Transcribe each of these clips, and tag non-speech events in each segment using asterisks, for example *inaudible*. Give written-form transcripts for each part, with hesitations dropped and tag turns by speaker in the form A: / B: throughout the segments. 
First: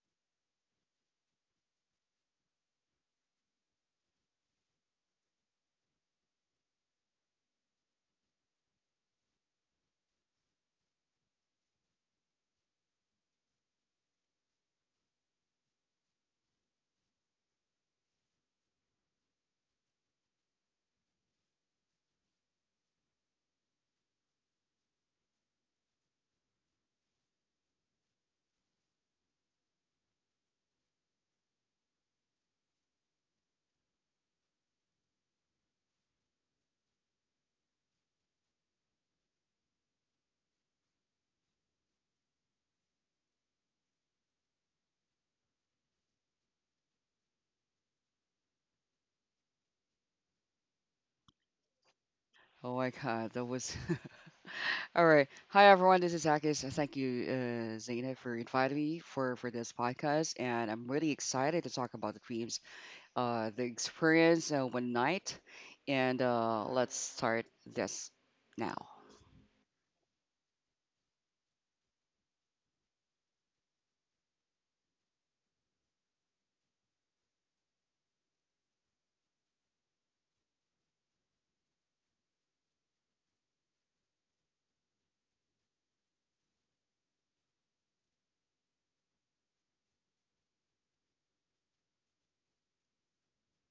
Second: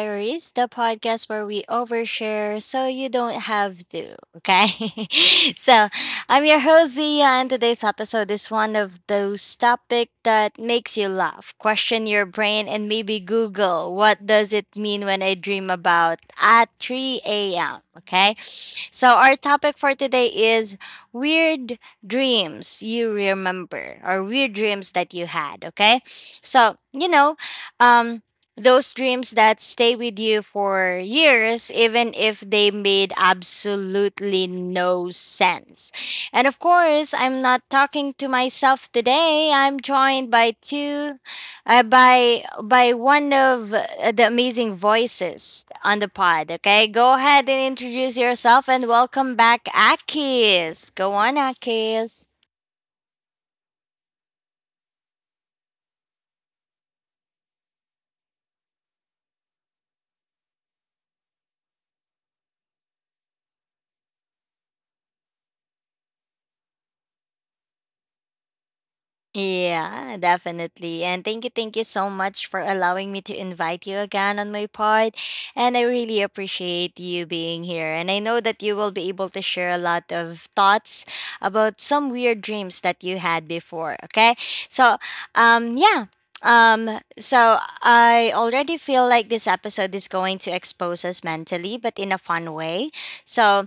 A: Diaries, the podcast where we overshare so you don't have to. Okay. *laughs* so, I'm your host, Zia, and today's episode is one of those topic that makes you laugh, question your brain, and maybe Google what does it mean when I dream about at 3 a.m. Okay. So, our topic for today is weird dreams you remember or weird dreams that you had. Okay, so um those dreams that stay with you for years even if they made absolutely no sense. And of course I'm not talking to myself today. I'm joined by two by one of the amazing voices on the pod. Okay, go ahead and introduce yourself and welcome back, Akis. Go on, Akis.
B: Oh my God, that was *laughs* all right. Hi everyone, this is Akis. Thank you, Zaina, for inviting me for this podcast, and I'm really excited to talk about the dreams, the experience one night, and let's start this now.
A: Yeah, definitely. And thank you so much for allowing me to invite you again on my part. And I really appreciate you being here. And I know that you will be able to share a lot of thoughts about some weird dreams that you had before. Okay. So, yeah. So I already feel like this episode is going to expose us mentally, but in a fun way. So,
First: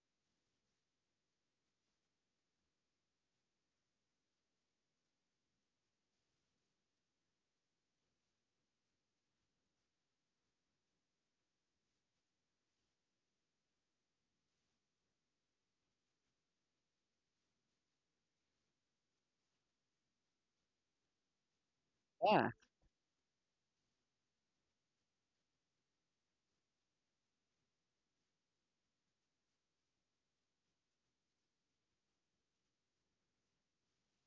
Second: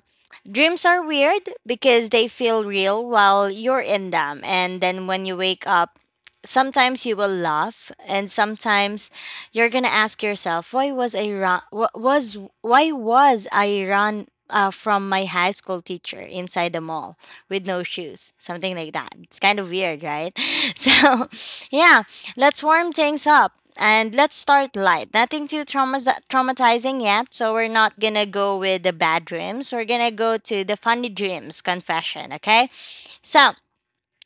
A: dreams are weird because they feel real while you're in them. And then when you wake up, sometimes you will laugh and sometimes you're going to ask yourself, why was I run wa- was why was I run from my high school teacher inside the mall with no shoes, something like that. It's kind of weird, right? *laughs* So, yeah.
B: Yeah.
A: Let's warm things up and let's start light. Nothing too traumatizing yet, so we're not gonna go with the bad dreams. We're gonna go to the funny dreams confession, okay? So,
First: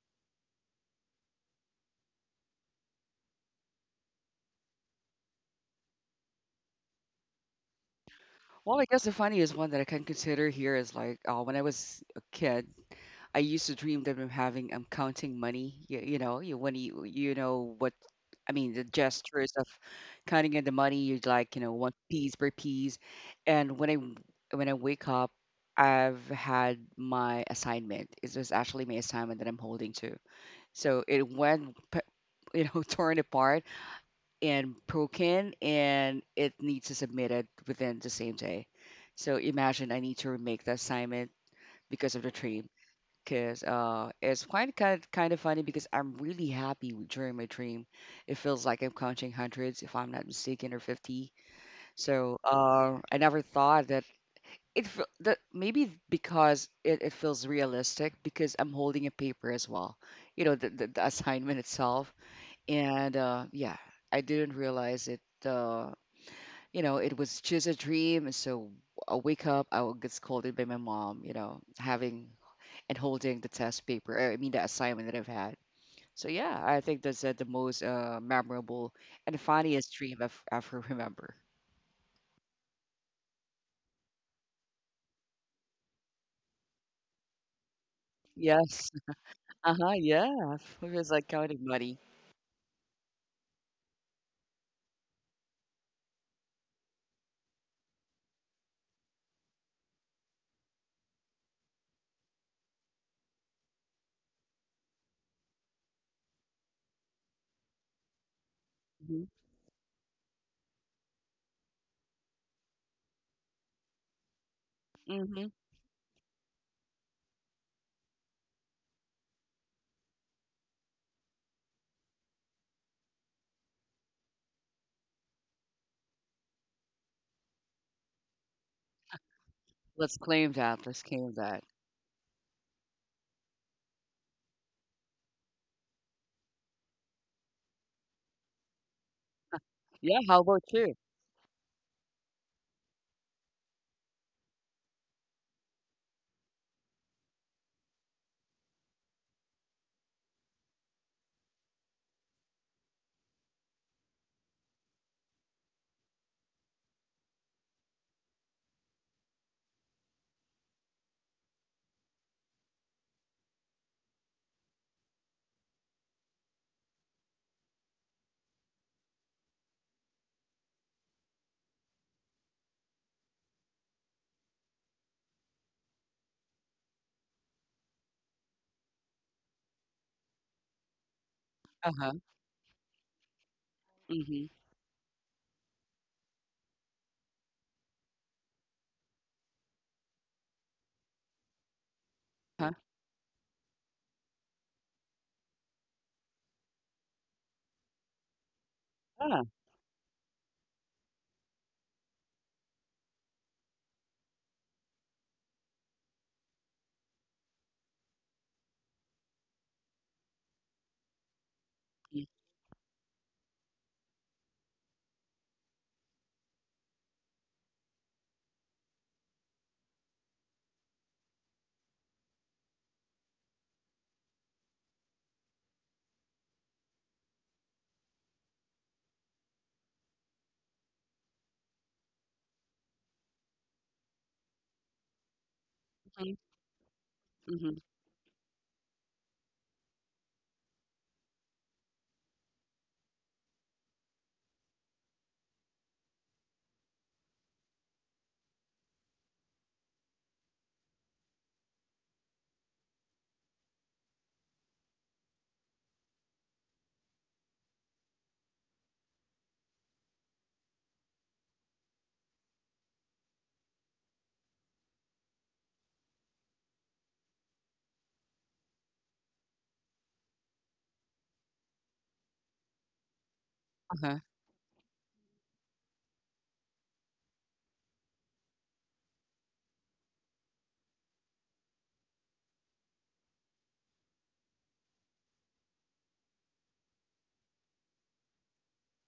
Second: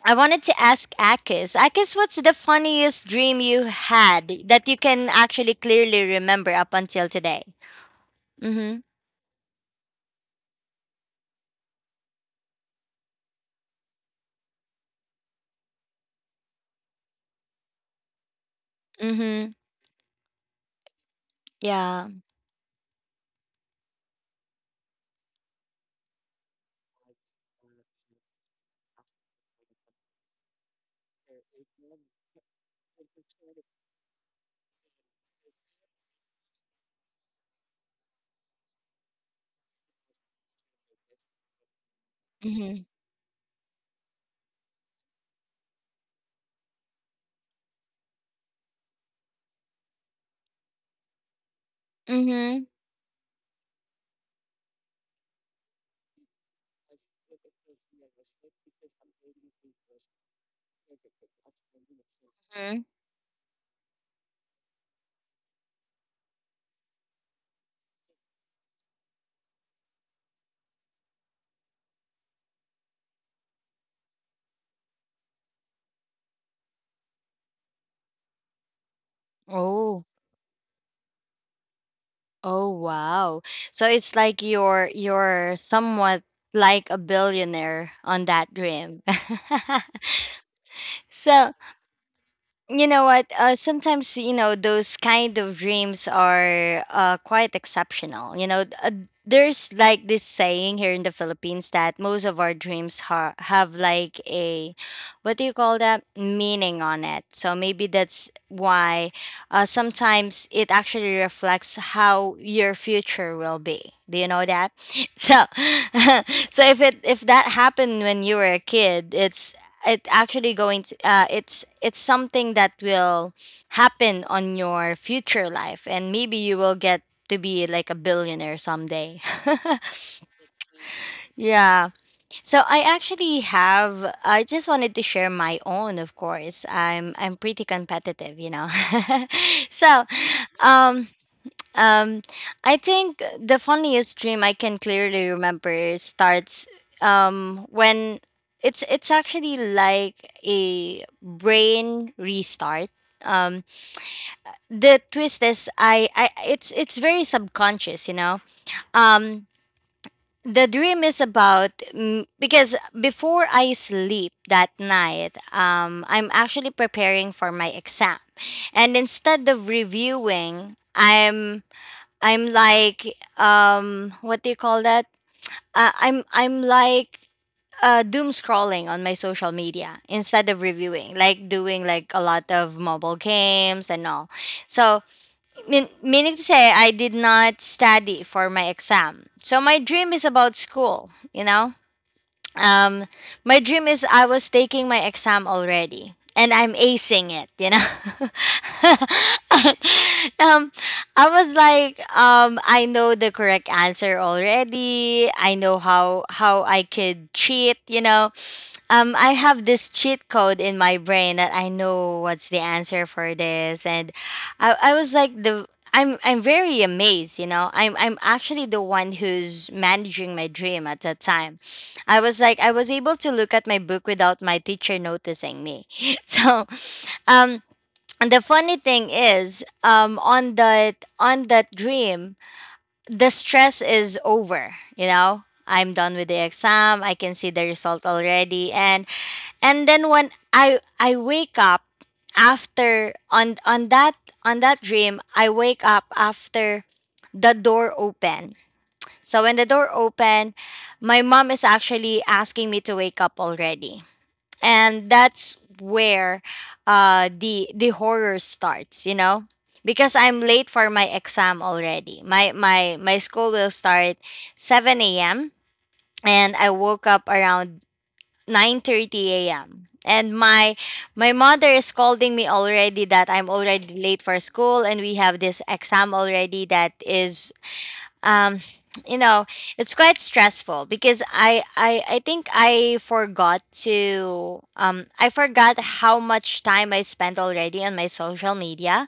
A: I wanted to ask Akis. Akis, what's the funniest dream you had that you can actually clearly remember up until today?
B: Well,
A: Mm
B: I guess the funniest one that I can consider here is like when I was a kid, I used to dream that I'm counting money. You know, you when you know what I mean, the
A: hmm. Mm
B: gestures
A: hmm.
B: of counting in the money, you'd like, one
A: Yeah.
B: piece per piece. And when I wake up, I've had my assignment. It was actually my assignment that I'm holding to. So it went, *laughs* torn apart and broken, and it needs to submit it within the same day. So imagine I need to remake the assignment because of the
A: Mm
B: tree
A: hmm.
B: because it's quite kind of funny because I'm really happy during my dream. It feels like I'm counting hundreds, if I'm not mistaken, or 50.
A: Mm
B: So
A: hmm.
B: I never thought that that maybe because it feels realistic because I'm holding a paper as well. You know, the assignment itself,
A: Mm-hmm.
B: and yeah, I didn't realize it. It was just a dream, and so I wake up, I will get scolded by my mom. You know, having and holding the test paper, I mean the assignment that I've had. So yeah, I think that's the most memorable and funniest
A: Oh.
B: dream I've ever remember.
A: Oh wow. So it's like you're somewhat like a billionaire on that
B: Yes.
A: dream. *laughs*
B: Uh huh. Yeah. It was like
A: So,
B: counting money.
A: you know what, sometimes you know those kind of dreams are quite exceptional, you know. There's like this saying here in the Philippines that most of our dreams have like a, what do you call that, meaning on it. So maybe that's why
B: Hmm.
A: sometimes it actually reflects how your future will be, do you know that? *laughs* So
B: Hmm.
A: *laughs* so if it, if that happened when you were a kid, it's, it actually going to it's something that will happen on your future life, and maybe you will get to be like a billionaire someday. *laughs*
B: Let's claim that. Let's claim that.
A: Yeah, so I actually have, I just wanted to share my own. Of course I'm pretty competitive, you know. *laughs* So
B: Yeah. How about you?
A: um um, I think the funniest dream I can clearly remember starts when it's actually like a brain restart. Um, the twist is I it's very subconscious, you know. Um, the dream is about, because before I sleep that night, I'm actually preparing for my exam, and instead of reviewing, I'm what do you call that? I'm like doom scrolling on my social media instead of reviewing, like doing
B: Uh
A: like
B: huh.
A: a lot of mobile games and all.
B: Mm-hmm.
A: So meaning to say I did not study for my exam. So my dream is about school, you know?
B: Huh.
A: um my dream is I was taking my exam already and I'm acing it, you know.
B: Ah.
A: *laughs* um I was like, I know the correct answer already. I know how I could cheat, you know. I have this cheat code in my brain that I know what's the answer for this, and I was like, the I'm very amazed, you know. I'm actually the one who's managing my dream at that time. I was like, I was able to look at my book without my teacher noticing me. *laughs* So, um, and the funny thing is, on that, on that dream, the stress is over. You know, I'm done with
B: Mm-hmm.
A: the exam. I can see the
B: Mm-hmm.
A: result already, and then when I wake up after, on that, on that dream, I wake up after the door open. So when the door opened, my mom is actually asking me to wake up already. And that's where the horror starts, you know? Because I'm late for my exam already. My school will start 7 a.m. and I woke up around 9:30 a.m. And my mother is scolding me already that I'm already
B: Uh-huh.
A: late for school, and we have this exam already that is um you know it's quite stressful because I think I forgot to, I forgot how much time I spent already on my social media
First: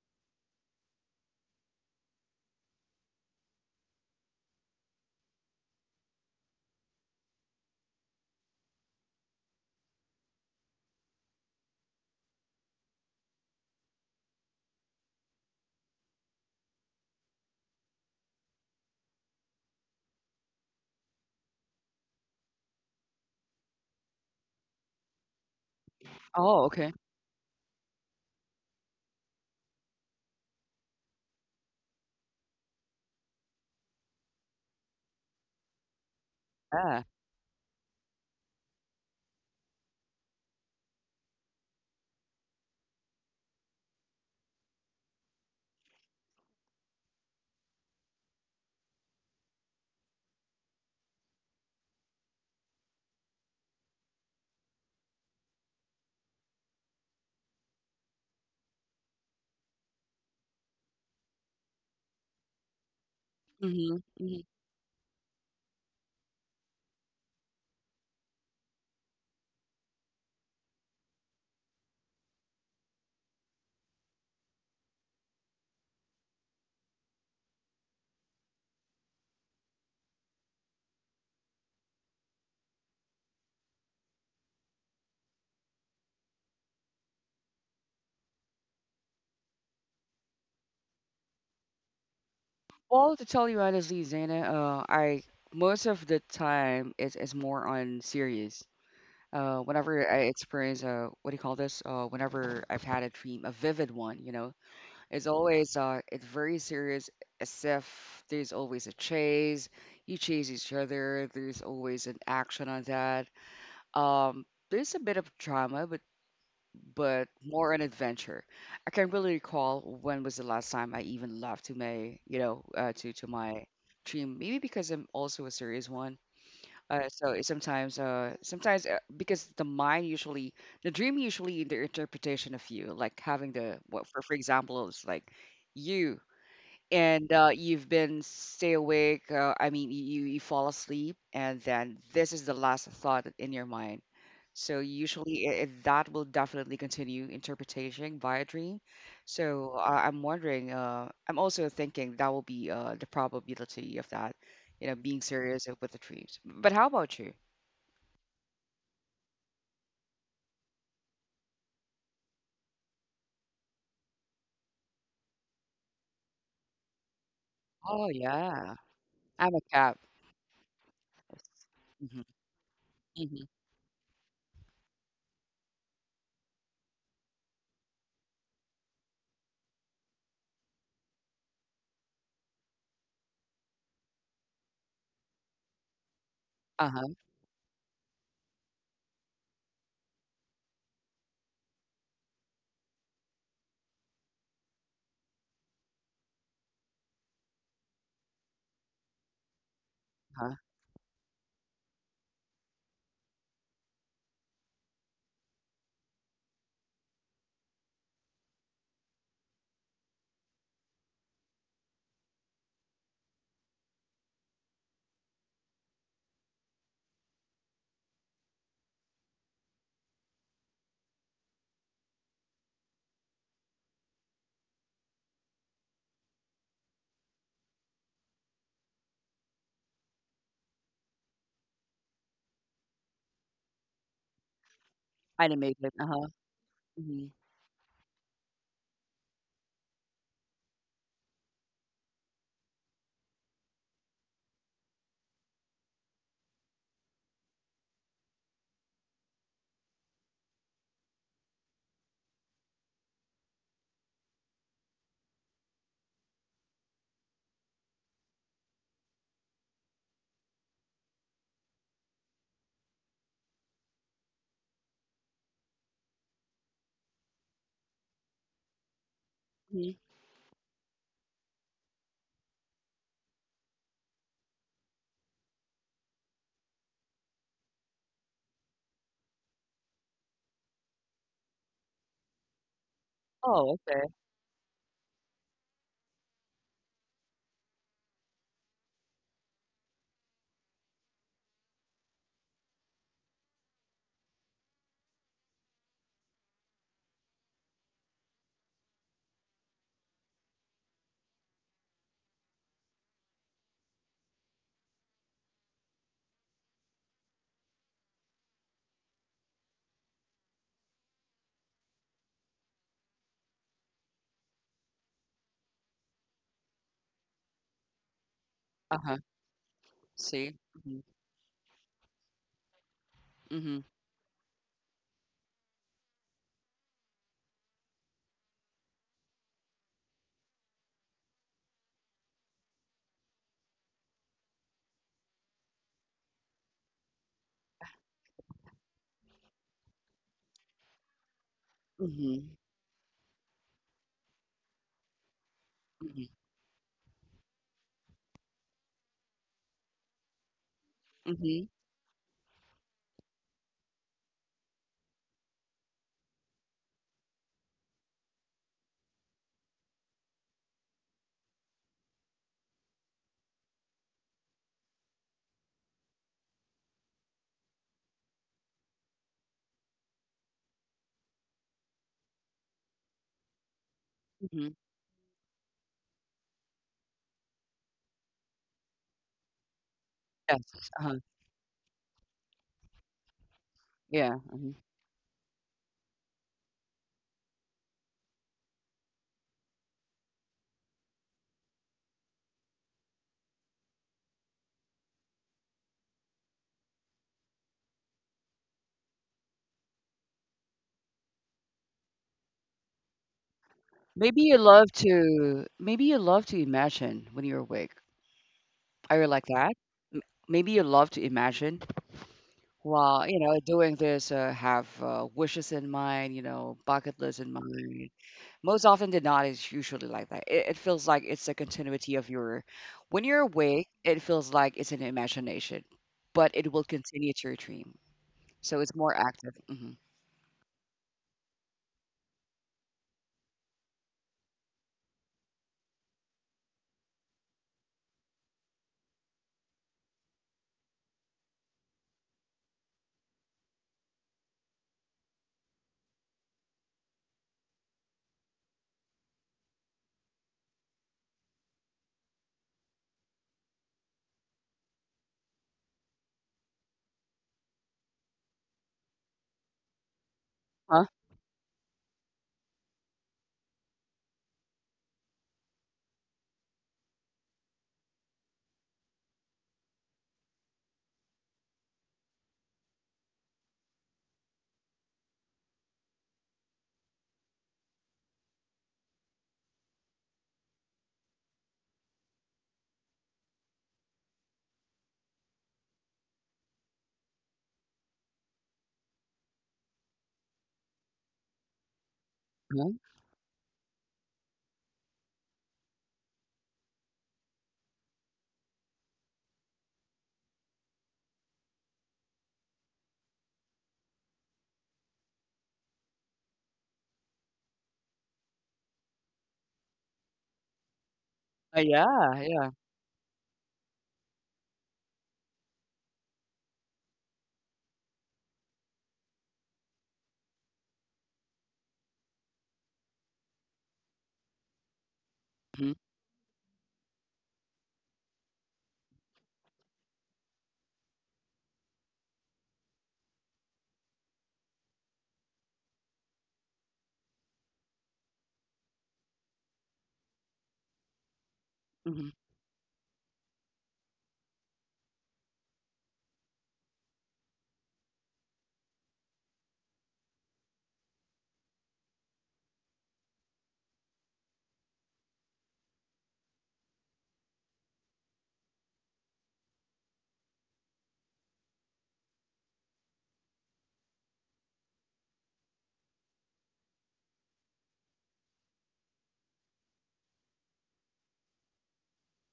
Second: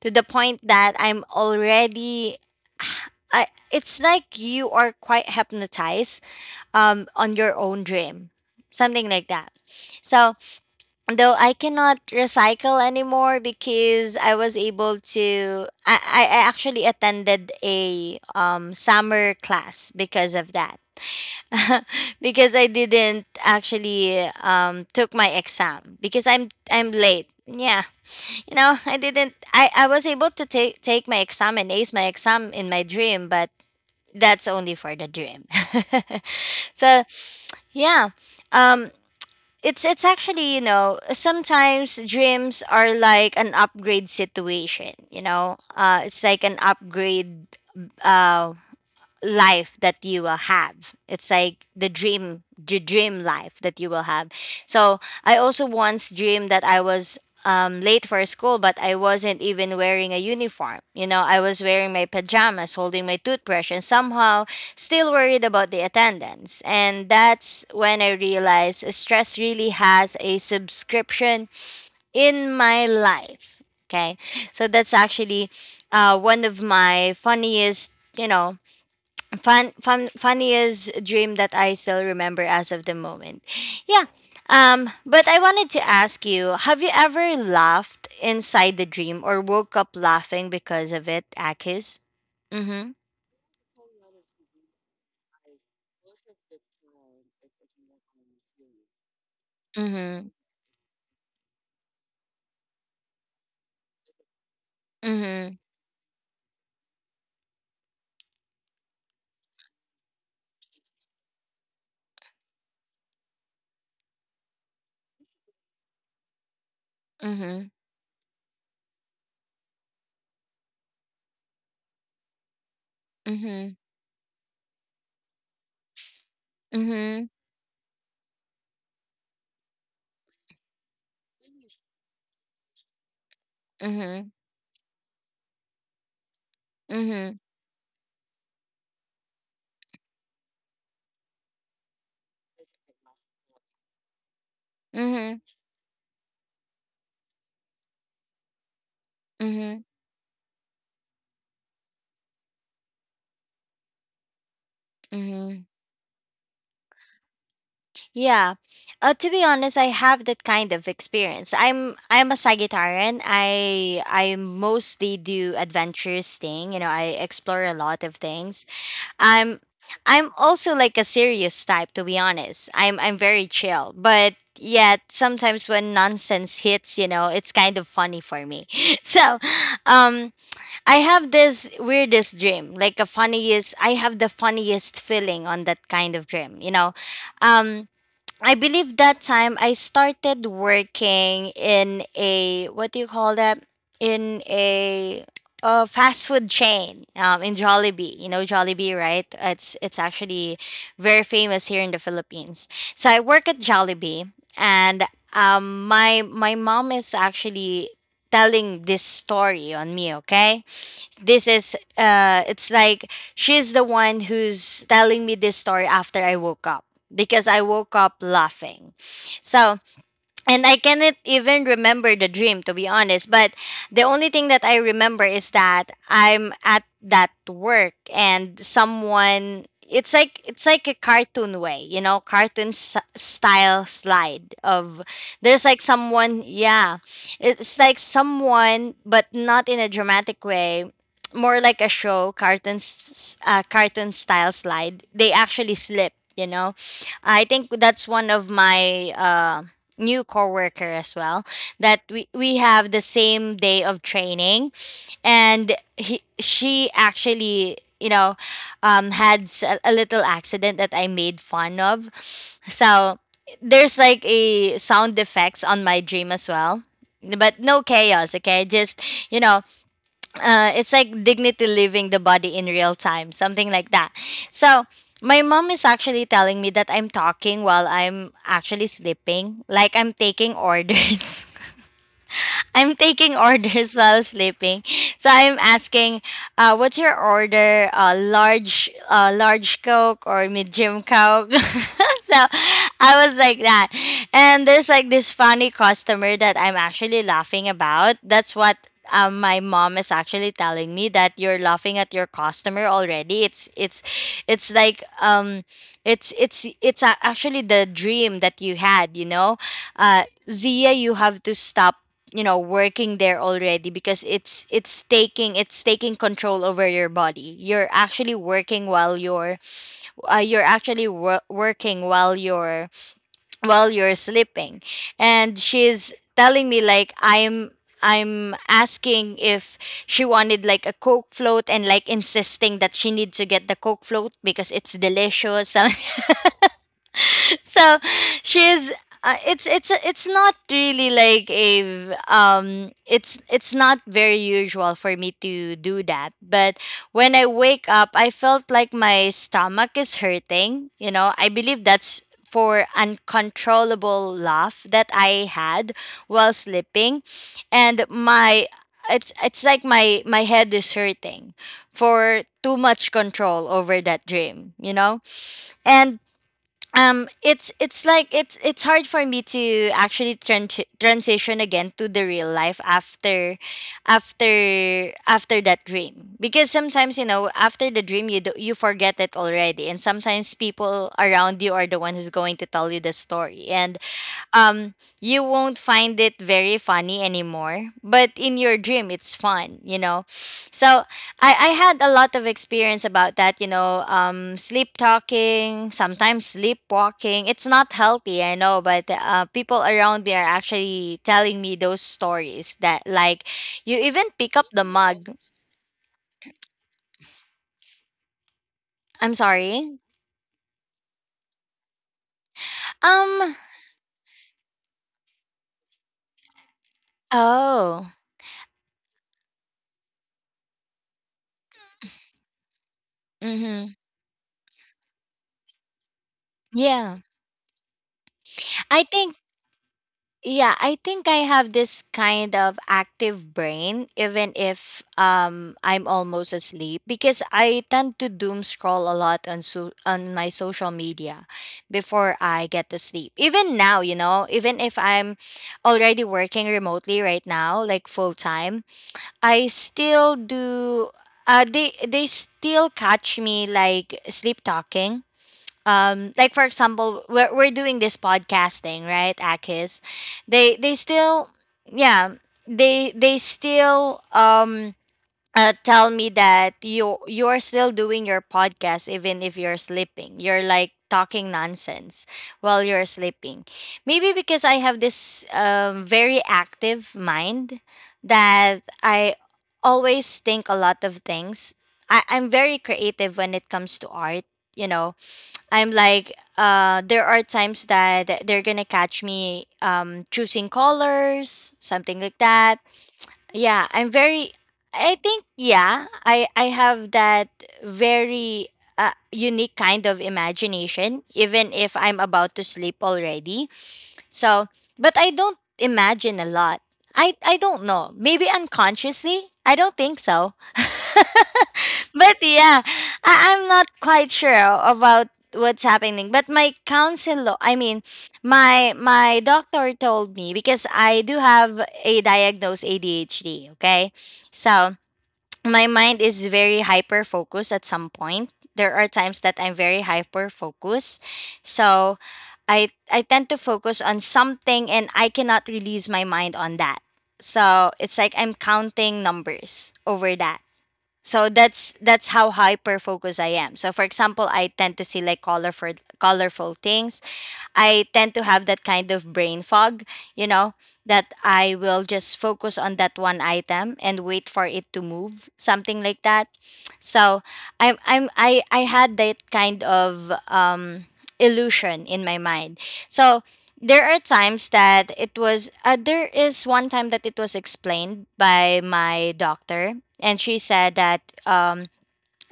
A: to the point that I'm already *sighs* it's like you are quite hypnotized on your own dream, something like that. So though I cannot recycle anymore, because I was able to I actually attended a summer class because of that. *laughs* Because I didn't actually took my exam because
B: Oh,
A: I'm
B: okay.
A: late. Yeah. You know, I didn't, I was able to take my exam and ace my exam in my dream, but that's only for the dream. *laughs*
B: Yeah.
A: So yeah. Um it's actually, you know, sometimes dreams are like an upgrade situation, you know. Uh, it's like an upgrade uh life that you will have. It's like the dream life that you will have. So I also once dreamed that I was late for school, but I wasn't even wearing a uniform. You know, I was wearing my pajamas, holding my toothbrush, and
B: Mm-hmm. Hmm.
A: somehow still worried about the attendance. And that's when I realized stress really has a subscription in my life. Okay, so that's actually one of my funniest, you know, funniest dream that I still remember as of the moment. Yeah. But I wanted to ask you, have you ever laughed inside the dream or woke up laughing because of it, Akis? Mm-hmm.
B: Well, to tell you honestly, Zana, I most of the time it's more on series. Whenever I
A: Mm-hmm.
B: experience what do you call this? Whenever I've had a dream, a vivid one, you know, it's
A: Mm-hmm.
B: always it's very serious. As if there's always a chase, you chase each other. There's always an action on that. Um, there's a bit of drama, but
A: Mm-hmm.
B: more an adventure. I can't really recall when was the last time I even laughed to my, you know, to my dream. Maybe because I'm also a serious one,
A: Mm-hmm.
B: so sometimes, because the mind usually, the dream usually the interpretation of you, like having the what for
A: Mm-hmm.
B: for example, it's like you
A: Mm-hmm. Mm-hmm.
B: you've been stay awake. I mean, you fall asleep, and then this is the last thought in your mind. So
A: Mm-hmm.
B: usually that will definitely continue interpretation by a dream. So
A: Mm-hmm.
B: I'm wondering. I'm also thinking that will be the probability of that, you know, being
A: Mm-hmm.
B: serious with the dreams. But how about you?
A: Yeah. To be honest, I have that kind of experience. I'm a Sagittarian. I mostly do adventurous thing. You know, I explore a lot
B: Oh
A: of things.
B: yeah, I'm a
A: I'm
B: cat.
A: I'm also like a serious type, to be
B: Hmm.
A: honest. I'm very
B: Hmm.
A: chill, but yet sometimes when nonsense hits, you know, it's kind of funny for me. *laughs* So, um I have this weirdest dream, like a funniest I have the funniest feeling on that kind of dream, you know.
B: Uh-huh.
A: Um I believe that time I started working in a, what do you call that, in a fast food chain, in Jollibee. You know Jollibee, right? It's
B: Uh-huh.
A: actually very famous here in the Philippines. So I work at Jollibee, and my my mom is actually telling this story on me. Okay, this is it's like she's the one who's telling me this story after I woke up, because I woke up laughing. So, and I cannot even remember the dream, to be honest. But the only thing that I remember is that I'm at that work, and someone, it's like, it's like a cartoon way, you know, cartoon style slide of, there's like
B: Animated. Uh-huh.
A: someone, yeah.
B: Hmm.
A: It's like someone, but not in a dramatic way. More like a show, cartoon, cartoon style slide. They actually slip, you know. I think that's one of my new coworker as well, that we have the same day of training, and he, she actually, you know, had a little accident that I made fun of. So there's like a sound effects on my dream as well, but no chaos, okay? Just, you know,
B: Hmm.
A: it's like dignity living the body in real time, something like that. So my mom is actually telling me that I'm talking while I'm actually sleeping, like I'm taking orders. *laughs* I'm taking
B: Oh,
A: orders *laughs*
B: okay.
A: while sleeping. So I'm asking, what's your order? Large Coke or medium Coke? *laughs* So I was like that. And there's like this funny customer that I'm actually laughing about. That's what, my mom is actually telling me, that you're laughing at your customer already. It's like it's a- Actually, the dream that you had, uh, Zia, you have to stop working there already because it's taking control over your body. You're actually working while
B: Uh-huh.
A: you're uh,
B: See.
A: you're
B: Hmm.
A: actually wor- working
B: Hmm.
A: while you're sleeping. And she's telling me like I'm asking if she wanted like a Coke float and like insisting that she needs to get the Coke float because it's delicious. *laughs* So she's it's not really like a
B: Mhm,
A: it's not very usual for me to do
B: mhm,
A: that, but when I wake up, I felt like my stomach is hurting. You know, I
B: mhm,
A: believe that's for uncontrollable laugh that I had while sleeping. And my it's like my head is hurting for too much control over that dream, you know. And it's like it's hard for me to actually transition again to the real life after
B: mhm.
A: that dream, because sometimes, you know, after the dream you do, you forget it already, and sometimes
B: Yes,
A: people
B: uh-huh,
A: around you are the one who's going to tell you the story. And
B: yeah, mhm.
A: um you won't find it very funny anymore, but in your dream it's fun, you know. So I had a lot of experience about that, you know. Sleep talking, sometimes sleepwalking, it's not healthy, I know, but people around me are actually telling me those stories, that like you even
B: Maybe you
A: pick up the
B: love
A: mug.
B: to maybe you love to imagine when you're awake. Are you
A: I'm
B: like that?
A: sorry.
B: M- Maybe you love to imagine while,
A: um
B: doing this, have wishes in mind, bucket list in mind.
A: oh.
B: Most often than not, it's usually like that. It feels like it's a continuity of your, when you're awake,
A: Mm-hmm.
B: it feels like it's an imagination, but it will
A: Yeah.
B: continue to your dream. So it's
A: I
B: more
A: think
B: active. Hmm.
A: Yeah, I think I have this kind of active brain, even if I'm almost asleep, because I tend to doom scroll a lot on on my social media before I get to sleep. Even now, you know, even if I'm already working remotely right now, like full time, I still do. They still catch me like sleep talking, like for example, we're doing this podcasting, right, akis? They
B: Huh?
A: still Yeah, they still tell me that you're still doing your podcast even if you're sleeping, you're like talking nonsense while you're sleeping. Maybe because I have this, very active mind that I always think a lot of things. I'm very creative when it comes to art, you know. I'm like, there are times that they're gonna catch me, choosing colors, something like that.
B: Huh?
A: Yeah, I think. Yeah, I have that very unique kind of imagination even if I'm about to sleep already. So but I don't imagine a lot. I don't know, maybe unconsciously, I don't think so. *laughs*
B: Yeah,
A: But
B: yeah.
A: yeah, I'm not quite sure about what's happening, but my counselor, I mean, my doctor told me, because I do have a diagnosed ADHD, okay? So my
B: Mhm,
A: mind is very hyper focused at some point. There are times that I'm very hyper focused. So I tend to focus on something, and I cannot release my mind on that. So it's like I'm counting numbers over that. So that's
B: mhm,
A: that's how hyper focused I am. So for example, I tend to see like colorful things. I tend to have that kind of brain fog, you know, that I will just focus on that one item and wait for it to move, something like that. So I'm I had that kind of illusion in my mind. So there are times that it was there is one time that it was explained by my doctor, and she said that, um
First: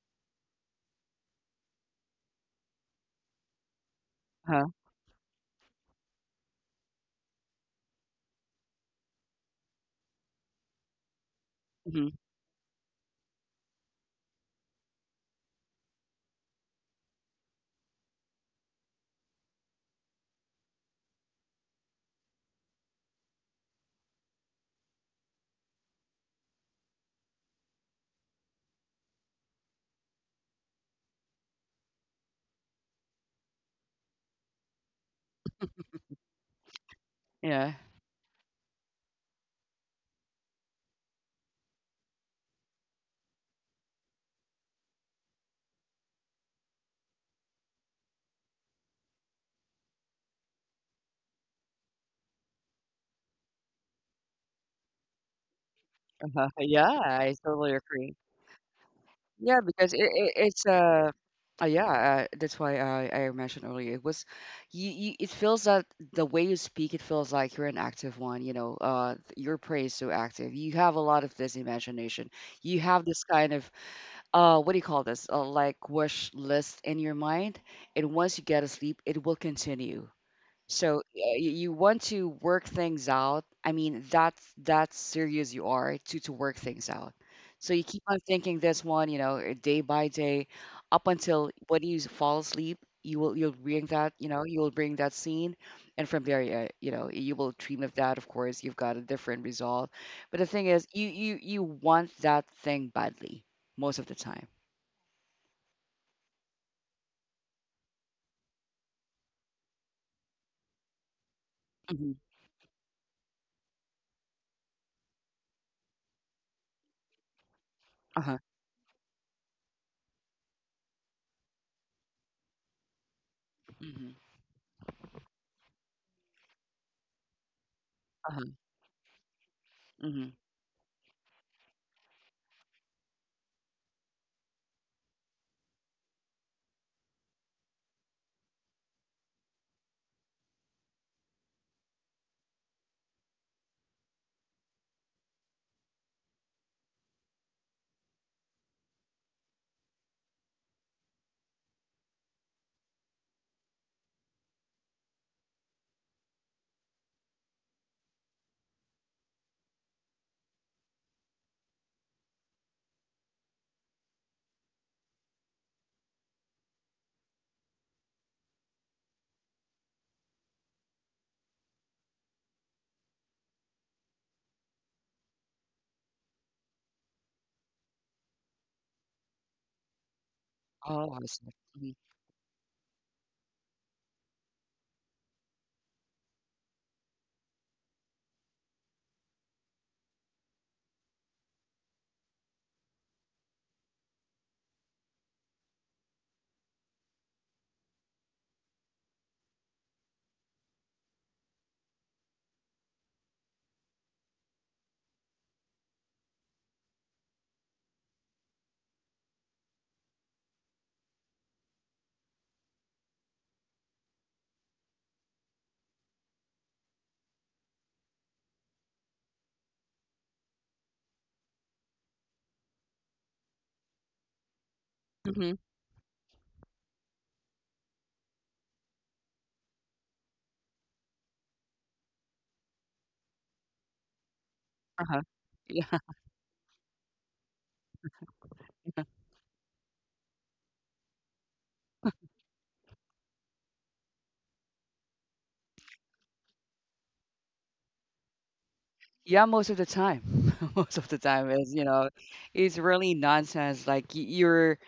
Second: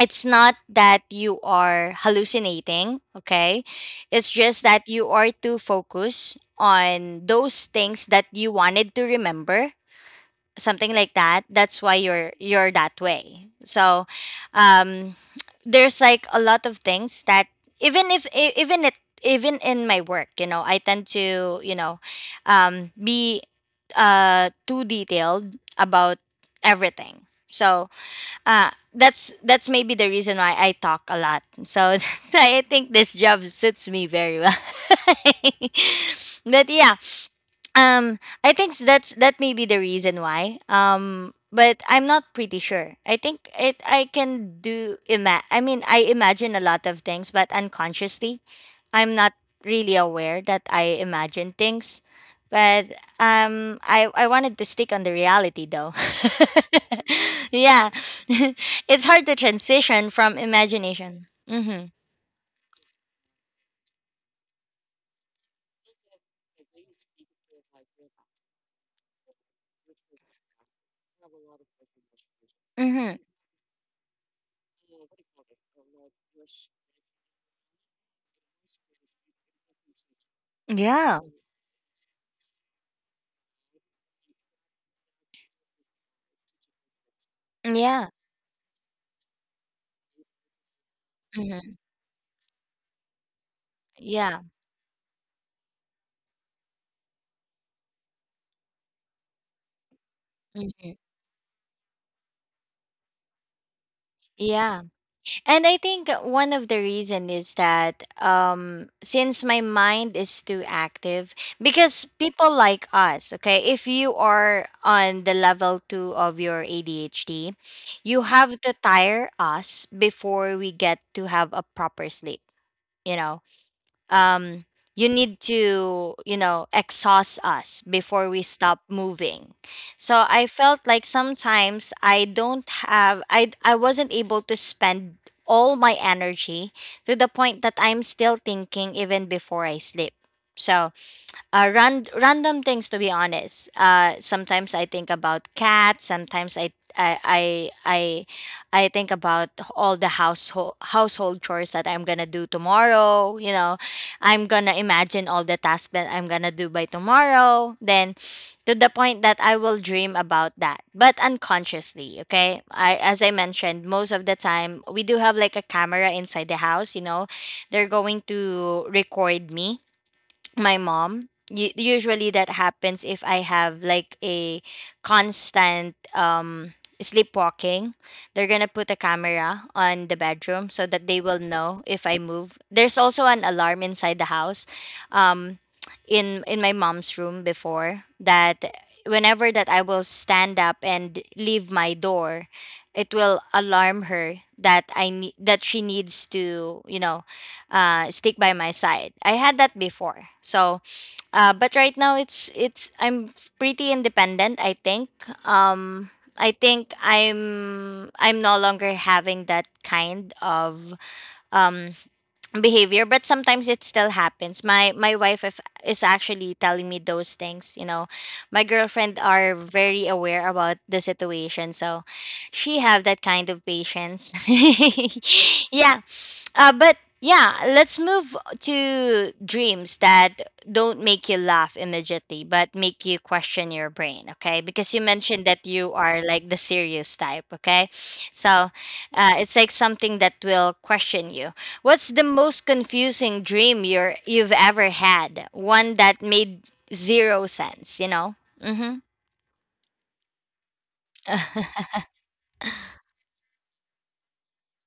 A: it's not that you are hallucinating, okay? It's just
B: uh-huh,
A: that you are too focused on those things that you wanted to remember, something like that. That's why
B: mhm,
A: you're that way. So, um there's like a lot of things that even if even in my work, you know, I tend to, you know, be too detailed about everything. So, that's maybe the reason why I talk a lot. So, *laughs* so I think this job suits me very well. *laughs* But yeah,
B: yeah,
A: I think that's that may be the reason why. But I'm not pretty sure. I think it. I can do. I mean, I imagine a lot of things, but unconsciously, I'm not really aware that I imagine things. But I wanted to stick on the reality though.
B: uh-huh, yeah, I
A: *laughs*
B: totally
A: Yeah,
B: agree.
A: *laughs* it's hard to
B: Yeah, because it,
A: transition
B: it
A: from
B: it's uh,
A: imagination.
B: uh yeah,
A: Mm-hmm.
B: uh, that's why I mentioned earlier it was, you it feels that the way you speak it feels like you're an active one. You know, your praise is so active. You have a lot of this imagination. You have
A: Mm-hmm.
B: this kind of what do you call this? Like wish list in your mind, and once you get asleep, it will continue. So,
A: Yeah.
B: yeah, you want to work things out. I mean, that's serious you are to work things out. So you keep
A: Yeah.
B: on thinking this one, you know, day by day, up until
A: Mm-hmm.
B: when you fall asleep, you'll bring that,
A: Yeah.
B: you'll bring that scene, and from there, you will dream of that. Of course, you've got a different result. But the thing is,
A: Mm-hmm.
B: you want that thing badly most of the time.
A: Yeah. And I think one of the reason is that, since my mind is too active, because
B: Hmm.
A: people like us, okay, if you are on the level two of your ADHD, you
B: Uh-huh.
A: have to tire us before we get to have a proper sleep. You know,
B: Hmm.
A: um, you need to, you know, exhaust us before we
B: Uh-huh.
A: stop moving.
B: Hmm.
A: So I felt like sometimes I don't have, I wasn't able to spend all my energy to the point that I'm still thinking even before I sleep. So, random things, to be honest. Sometimes I think about cats, sometimes I, I I I think about all the household chores that I'm gonna do tomorrow. You know, I'm gonna imagine all the tasks that I'm gonna do by tomorrow. Then, to the point that I will dream about that, but unconsciously. Okay, I as I mentioned, most of the time we do have like a camera inside the house. You know, they're going to record me, my mom. Usually that happens if I have like a constant sleepwalking. They're going to put a camera on the bedroom so that
B: Oh, I
A: they will
B: see.
A: know
B: Hmm.
A: if I move. There's also an alarm inside the house, um in my mom's room. Before that, whenever that I will stand up and leave my door, it will alarm her that I need, that she needs to, you know, stick by my side. I had that before. So, but right now it's I'm pretty independent, I think. Um, I think I'm no longer having that kind of, um, behavior, but sometimes it still happens. My wife, if, is actually telling me those things, you know. My girlfriend are very aware about the situation, so she have that kind of patience.
B: Hmm.
A: *laughs* Yeah. But yeah, let's move to dreams that don't make you laugh immediately but make you question your brain, okay? Because you
B: Uh-huh.
A: mentioned that you are like the serious type, okay? So, it's like something that will question you. What's the most confusing dream you've ever had? One that made zero sense, you know? Mm-hmm.
B: Yeah, most of the time. *laughs* Most of the time is,
A: *laughs*
B: it's really nonsense. Like you're,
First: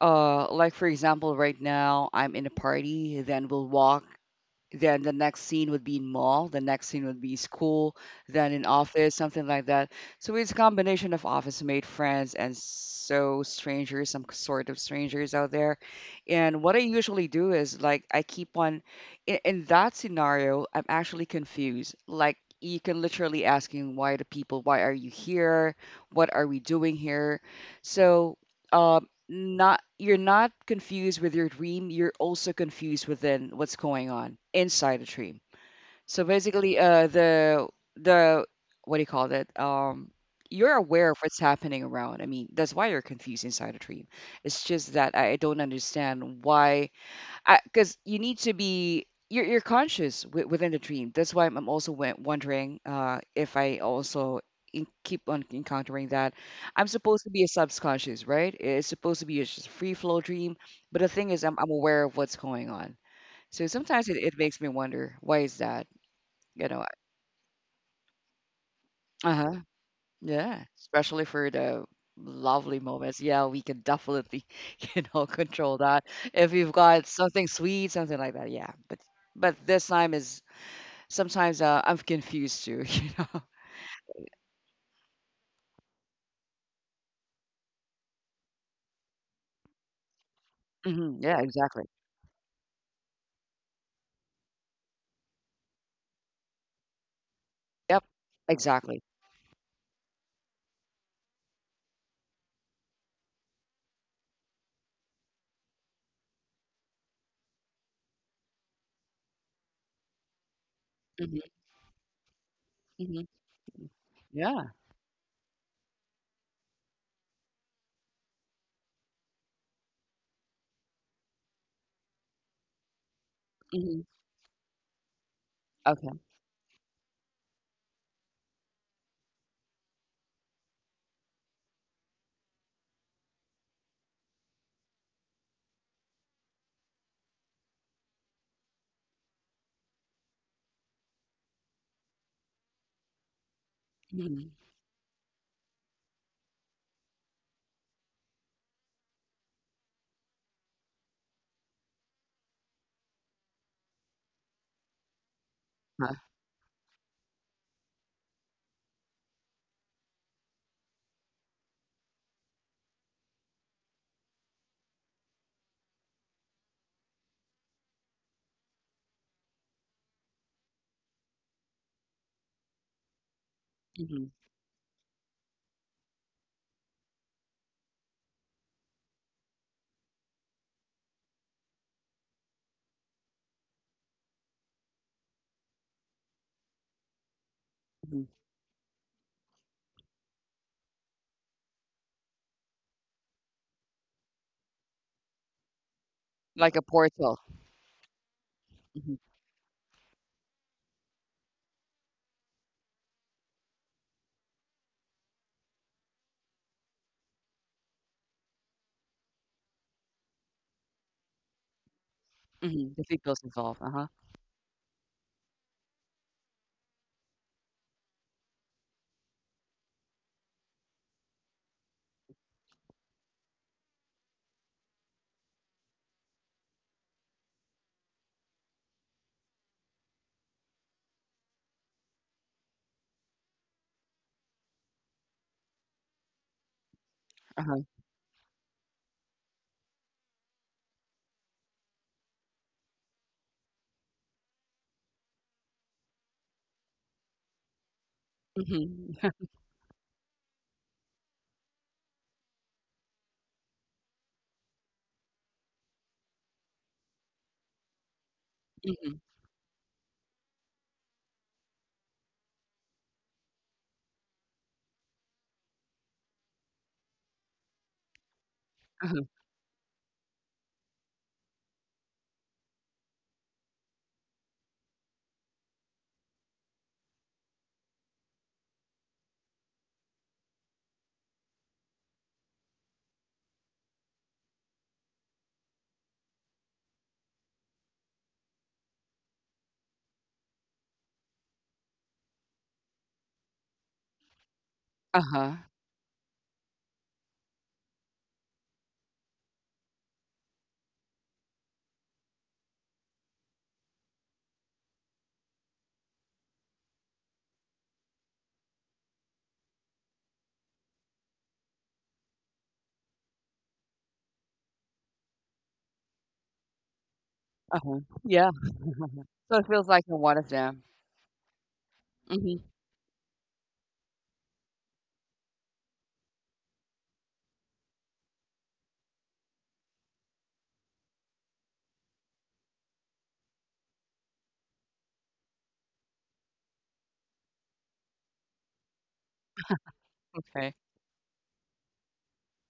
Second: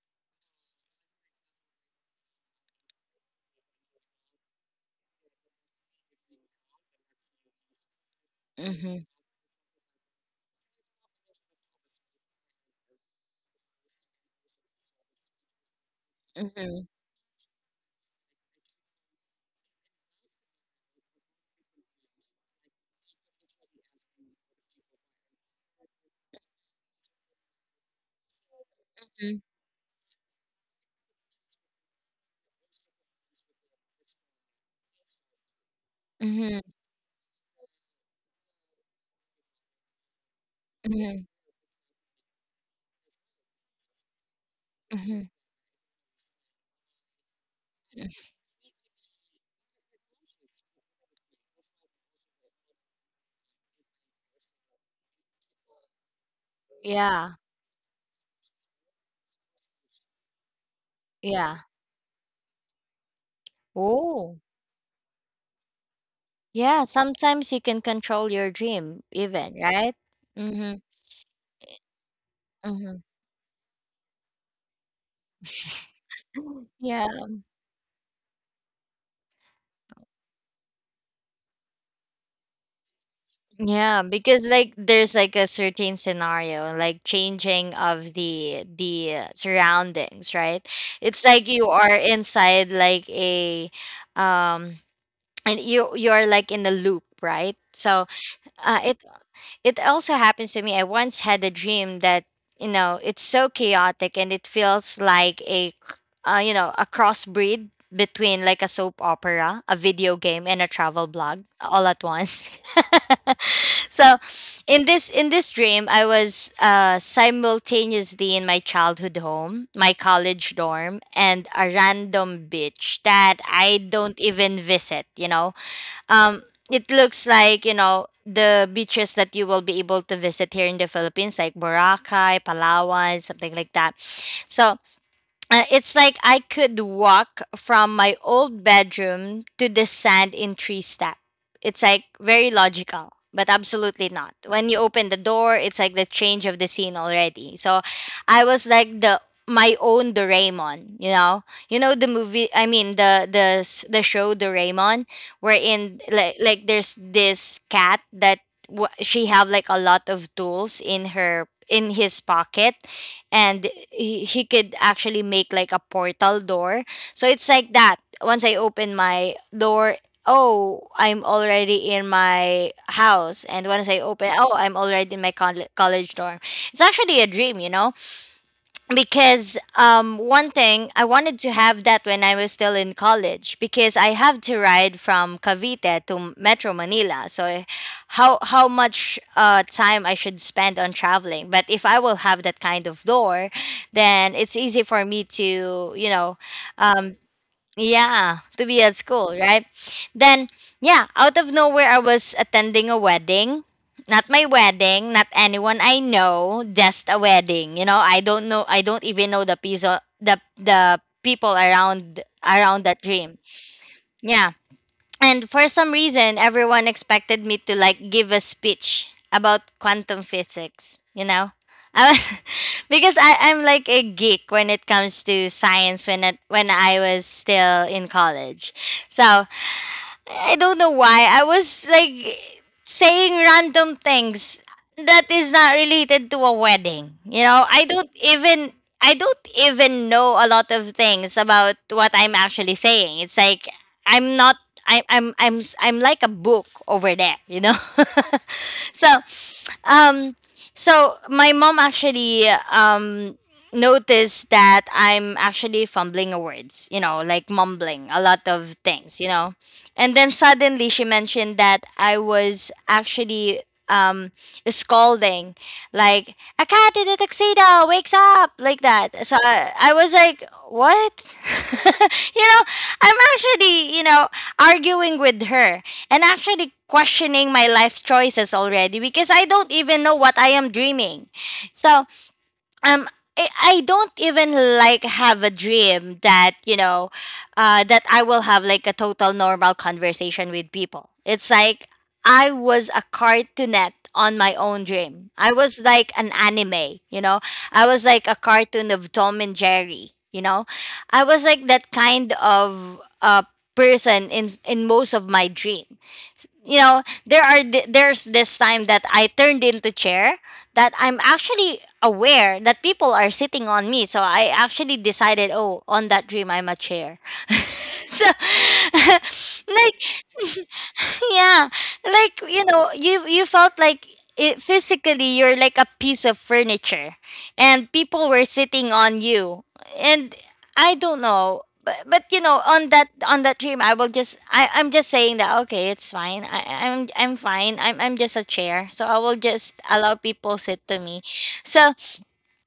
B: like for example, right now I'm in a party, then we'll walk, then the next scene would be in mall, the next scene would be school, then in
A: Mm-hmm.
B: office, something like that. So it's a combination of office made friends and so strangers, some sort of strangers out there. And what I
A: Mm-hmm.
B: usually do is like I keep on in that scenario, I'm actually confused, like you can literally asking why the people, why are you here, what are we doing here. So uh, not you're not confused with your dream, you're also confused within what's going on inside the dream. So
A: Mm-hmm.
B: basically the the what do you call that? You're aware of
A: Mm-hmm.
B: what's happening around. I mean, that's why you're confused inside a dream. It's just that
A: Mm-hmm.
B: I don't understand why because you need to be you're conscious within the dream. That's why I'm also wondering if I also keep on encountering that. I'm supposed to
A: Yeah.
B: be a subconscious, right? It's supposed to be a just free flow dream. But the thing is, i'm,
A: Yeah.
B: I'm aware of what's going on. So sometimes it
A: Oh.
B: makes me wonder why is that, you know.
A: Yeah. Sometimes you can control your dream
B: Uh-huh.
A: even, right?
B: Yeah,
A: Mm-hmm.
B: especially for the lovely
A: Mm-hmm.
B: moments. Yeah, we can definitely *laughs* control that if you've got
A: Yeah.
B: something sweet, something like that. Yeah, but this time is. Sometimes, I'm confused too, *laughs* you know?
A: Yeah, because like there's like a certain scenario, like changing of the surroundings, right?
B: Mhm,
A: It's
B: yeah,
A: like you
B: exactly.
A: are inside like a, um and you are like in a loop, right?
B: Yep,
A: So, uh
B: exactly.
A: it it also happens to me. I once had a dream that, you know, it's so chaotic and it feels like you know, a crossbreed between like a soap opera, a video game, and a travel blog
B: Mhm,
A: all at once.
B: mhm.
A: *laughs* So
B: Yeah,
A: in this dream, I was, simultaneously in my childhood home, my college dorm, and a random beach that I
B: mhm.
A: don't even visit, you know.
B: Okay.
A: um, it looks like, you know, the beaches that you will be able to visit here in the Philippines, like Boracay, Palawan, something like that. So, it's like I could walk from my old bedroom to the sand in three step. It's like very logical, but absolutely not.
B: Mhm.
A: When you open the door, it's like the change of the scene already. So I was like the my own Doraemon, you know the movie. I mean the show Doraemon, wherein
B: Huh.
A: like there's this cat that, she have like a lot of tools in her in his pocket, and he could actually make like a portal door. So it's like that. Once I open my door, oh, I'm already in my house. And once I
B: Mhm,
A: open, oh, I'm already in my college dorm. It's actually a dream, you know, because one thing I wanted to have that when I was still in college, because I have to ride from Cavite to Metro Manila. So
B: mhm.
A: how much time I should spend on traveling? But if I will have that kind of door, then it's easy for me to, you know,
B: Like a
A: um,
B: portal.
A: yeah, to be at
B: Mhm,
A: school, right? Then, yeah, out of nowhere, I was attending a wedding. Not my wedding, not anyone I know, just a wedding. You know, I don't even know the piece of the people around
B: mhm. The
A: that dream.
B: seatbelt's involved. Uh-huh,
A: Yeah, and for some reason, everyone expected me to like give a speech about quantum physics, you know? I was, *laughs* because I'm like a geek when it comes to science when I was still in college. So I don't know why. I was like saying random things that is not related to a wedding. You know,
B: uh-huh.
A: I don't even know a lot of things about what I'm actually saying. It's like I'm not I, I'm s- I'm like a book over there, you know. *laughs* so,
B: Mhm.
A: um, so my mom actually noticed that I'm actually fumbling words, you know, like mumbling a lot of
B: Mhm.
A: things, you know. And then suddenly she mentioned that I was actually um scolding like a cat in a tuxedo wakes up like
B: *laughs* Uh-huh.
A: that. I was like, what? *laughs* You know, I'm actually, you know, arguing with her and actually questioning my life choices already because I don't even know what I am dreaming. So um I I don't even like have a dream that, you know, that I will have like a total normal conversation with people. It's like I was a cartoonette on my own dream.
B: Uh-huh.
A: I was like an anime, you know. I was like a cartoon of Tom and Jerry, you know. I was like that kind of person in most of my dream. You know, there are there's this time that I turned into chair, that I'm actually aware that people are sitting on me, so I actually decided, oh, on that dream I'm a chair.
B: Uh-huh.
A: *laughs* So
B: Yeah.
A: *laughs*
B: So it feels
A: like
B: like you're one
A: *laughs*
B: of them.
A: *laughs* yeah, like,
B: Mhm.
A: you know, you felt like it, physically you're like a piece of furniture and people were sitting on you. And I don't know, but you know, on that dream I will just, I'm just saying that okay, it's fine, I'm fine, I'm just a chair, so I will just allow people
B: Okay.
A: sit to me. So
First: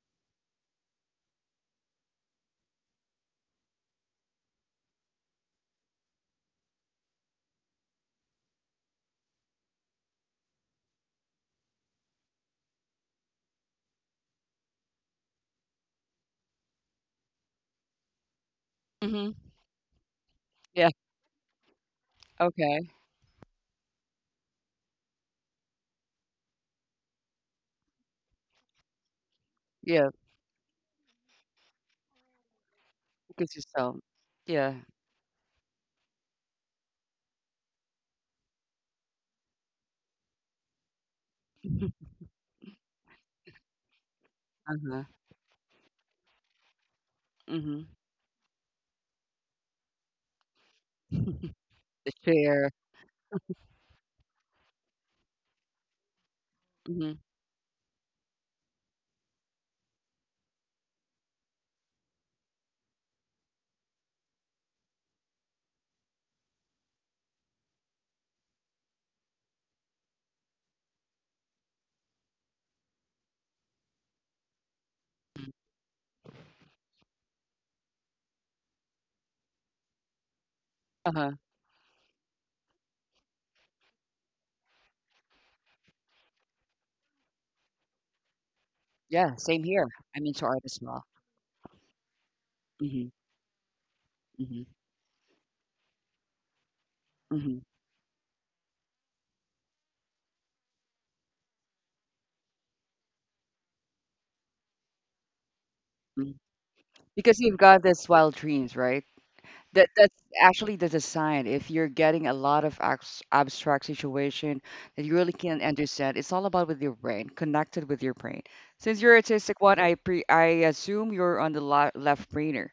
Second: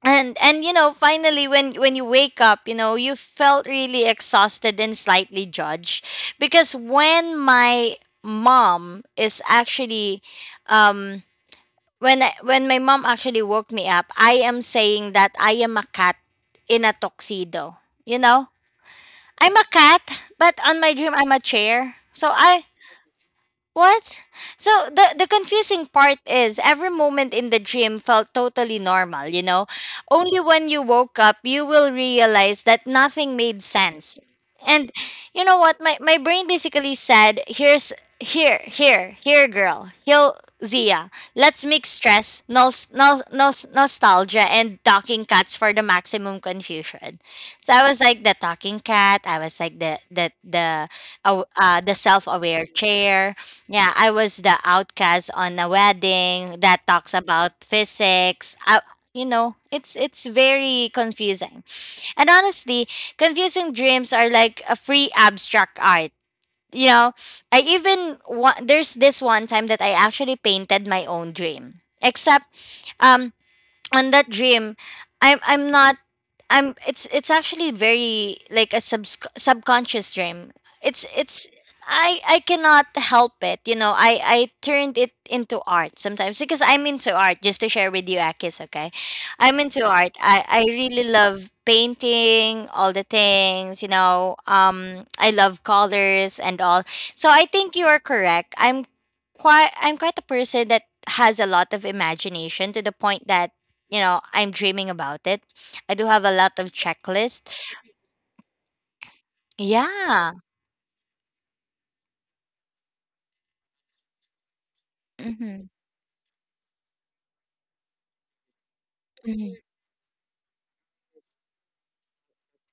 A: and you know, finally when you wake up, you know, you felt really exhausted and slightly judged. Because when my mom is actually um when my mom actually woke me up, I am saying that I am a cat in a tuxedo, you know.
B: Mhm.
A: I'm a cat, but on
B: Yeah.
A: my dream I'm a chair, so I,
B: Okay.
A: what? So the confusing part is every moment in the dream felt totally normal, you know.
B: Yeah.
A: Only when you woke up you will realize that nothing
B: Focus
A: made
B: yourself.
A: sense.
B: Yeah.
A: And you know what? My brain basically said, here, girl. Heal Zia. Let's mix
B: Mhm.
A: stress, nostalgia and
B: Uh-huh.
A: talking cats for the maximum confusion. So I
B: Mhm.
A: was like the talking cat, I was like the
B: The
A: self-aware
B: chair.
A: chair. Yeah, I was the outcast on a wedding that
B: Mhm.
A: talks about physics. You know, it's very confusing. And honestly, confusing dreams are like a free abstract art. You know, there's this one time that I actually painted my own dream. Except um on that dream,
B: Mhm.
A: I'm not I'm it's actually very like a sub subconscious dream. It's
B: Uh-huh.
A: it's I cannot help it. You know, I turned it into art sometimes because I'm into art, just to share with you Akis, okay?
B: Yeah,
A: I'm
B: same
A: into
B: here.
A: art.
B: I'm into
A: I
B: art as
A: really
B: well.
A: love painting, all the
B: Mhm.
A: things, you know.
B: Mhm,
A: I love colors and all. So I
B: mhm,
A: think you are correct. I'm quite a person that has a lot of imagination to the point that, you know, I'm dreaming about it. I do have a
B: mhm.
A: lot of
B: Because
A: checklist.
B: you've got this wild dreams, right? That's
A: Yeah.
B: actually the design. If you're getting a lot of abstract situation that you really can't
A: Mhm.
B: understand, it's all about with your brain, connected with your brain. Since you're
A: Mhm.
B: artistic one, I assume you're on the la left brainer.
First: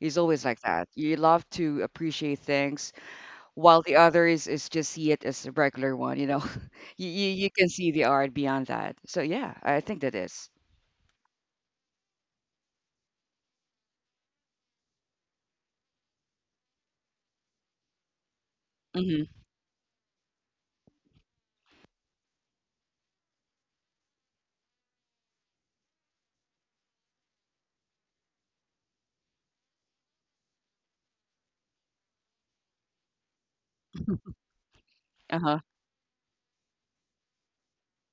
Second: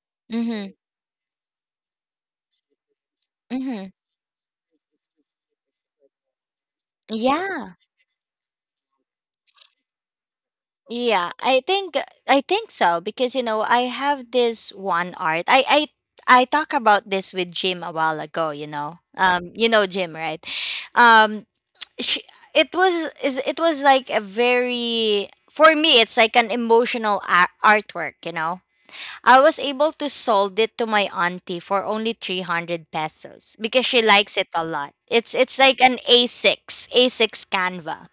B: He's always like
A: Mhm.
B: that. You love to appreciate things, while
A: Mhm.
B: the other is just see it as a regular one. You know, *laughs* you can
A: Yeah.
B: see the art beyond that. So yeah, I think that is.
A: Yeah. I think, I think so, because you know, I have this one art. I talk about this with Jim a while ago, you know.
B: Mm-hmm.
A: You know Jim, right? Um sh it was is it was like a very, for me it's like an emotional artwork, you know. I was able to sold it to my auntie for only 300 pesos because she
B: *laughs*
A: likes it a lot. It's
B: Uh-huh.
A: like an A6, A6 Canva.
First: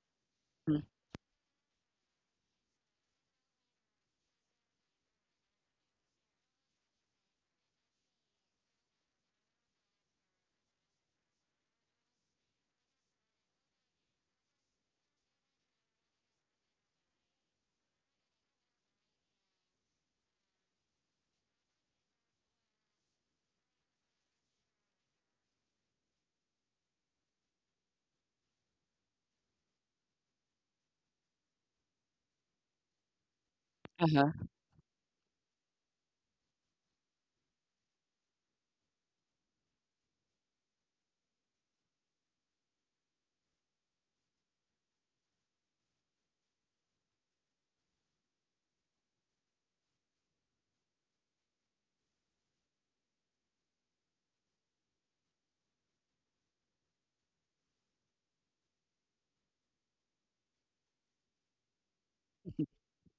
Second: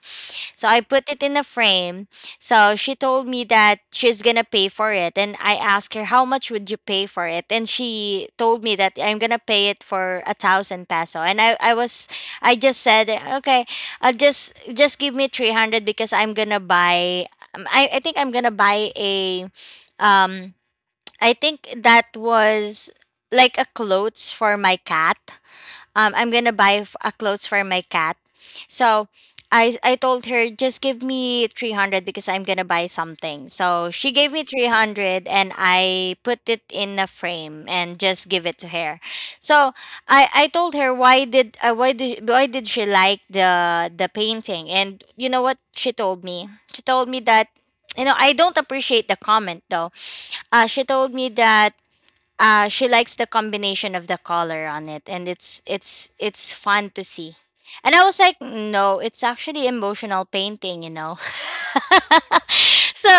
A: So I
B: Mm,
A: put it in a frame. So she told me that she's going to pay for it and I asked her how much would you pay for it, and she told me that I'm going to pay it for a 1,000 peso, and I was, I just said okay, I'll just give me 300 because I'm going to buy, I think I'm going to buy a um I think that was like a clothes for my cat, I'm gonna buy a clothes for my cat. So I told her, just give me 300 because I'm gonna buy something. So she gave
B: uh-huh.
A: me 300 and I put it in a frame and just give it to her. So I told her, why did she like the painting? And you know what she told me? She told me that, you know, I don't appreciate the comment though. She told me that, she likes the combination of the color on it, and it's it's fun to see. And I was like, no, it's actually emotional painting, you know. *laughs* So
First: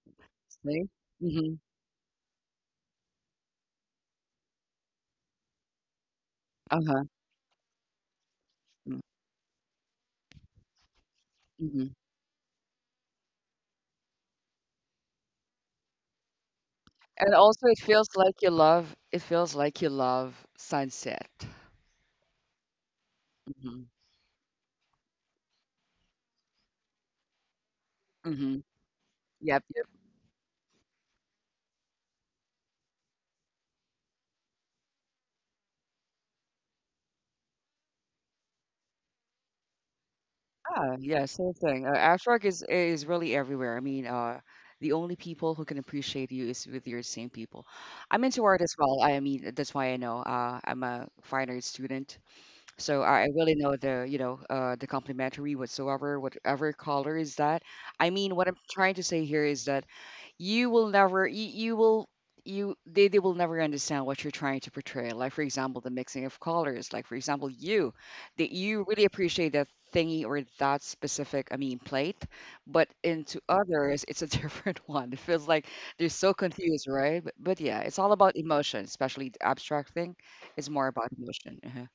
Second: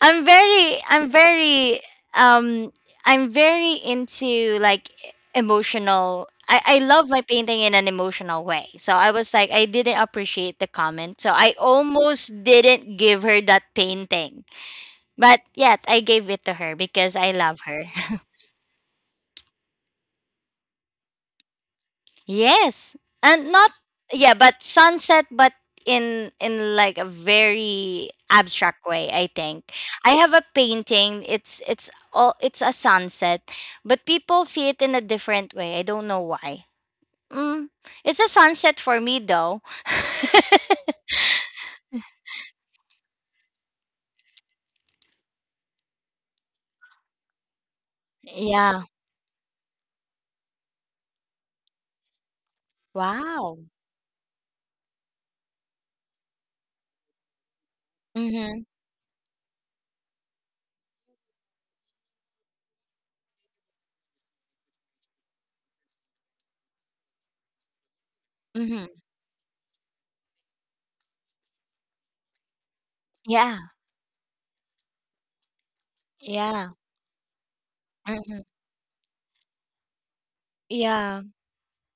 A: I'm very
B: See?
A: I'm
B: Mhm.
A: very um I'm very into like emotional, I
B: Uh-huh.
A: love my painting in an emotional way. So
B: Mm,
A: I was like, I didn't appreciate the comment. So I
B: mhm.
A: almost didn't give her that painting. But yet I gave it to her because I
B: And
A: love
B: also
A: her.
B: it feels like you love sunset.
A: Yes, and not,
B: Mhm.
A: yeah, but sunset, but in like a very
B: Mhm.
A: abstract way. I
B: Yep,
A: think
B: yep.
A: I have a painting. It's a sunset, but people see it in a different way. I don't know why. Mm, it's a sunset for me though.
B: Ah, yeah, same thing. Afroc is really everywhere. I mean, the only people who can appreciate you is with your same people. I'm into art as
A: Yeah.
B: well. I mean, that's why I know. I'm a fine art student. So I really
A: Wow.
B: know the complementary whatsoever, whatever color is that. I mean, what I'm
A: Mhm.
B: trying to say here is that you will never, you will, you, they will never understand what you're trying to portray. Like, for example, the mixing of colors. Like, for example, that you
A: Mhm.
B: really appreciate that thingy or that specific, I mean, plate, but into
A: Yeah.
B: others, it's a *laughs* different one. It feels like they're so
A: Yeah.
B: confused, right? But, yeah, it's all about
A: Mhm.
B: emotion, especially the abstract thing. It's more about
A: Yeah.
B: emotion. Uh-huh.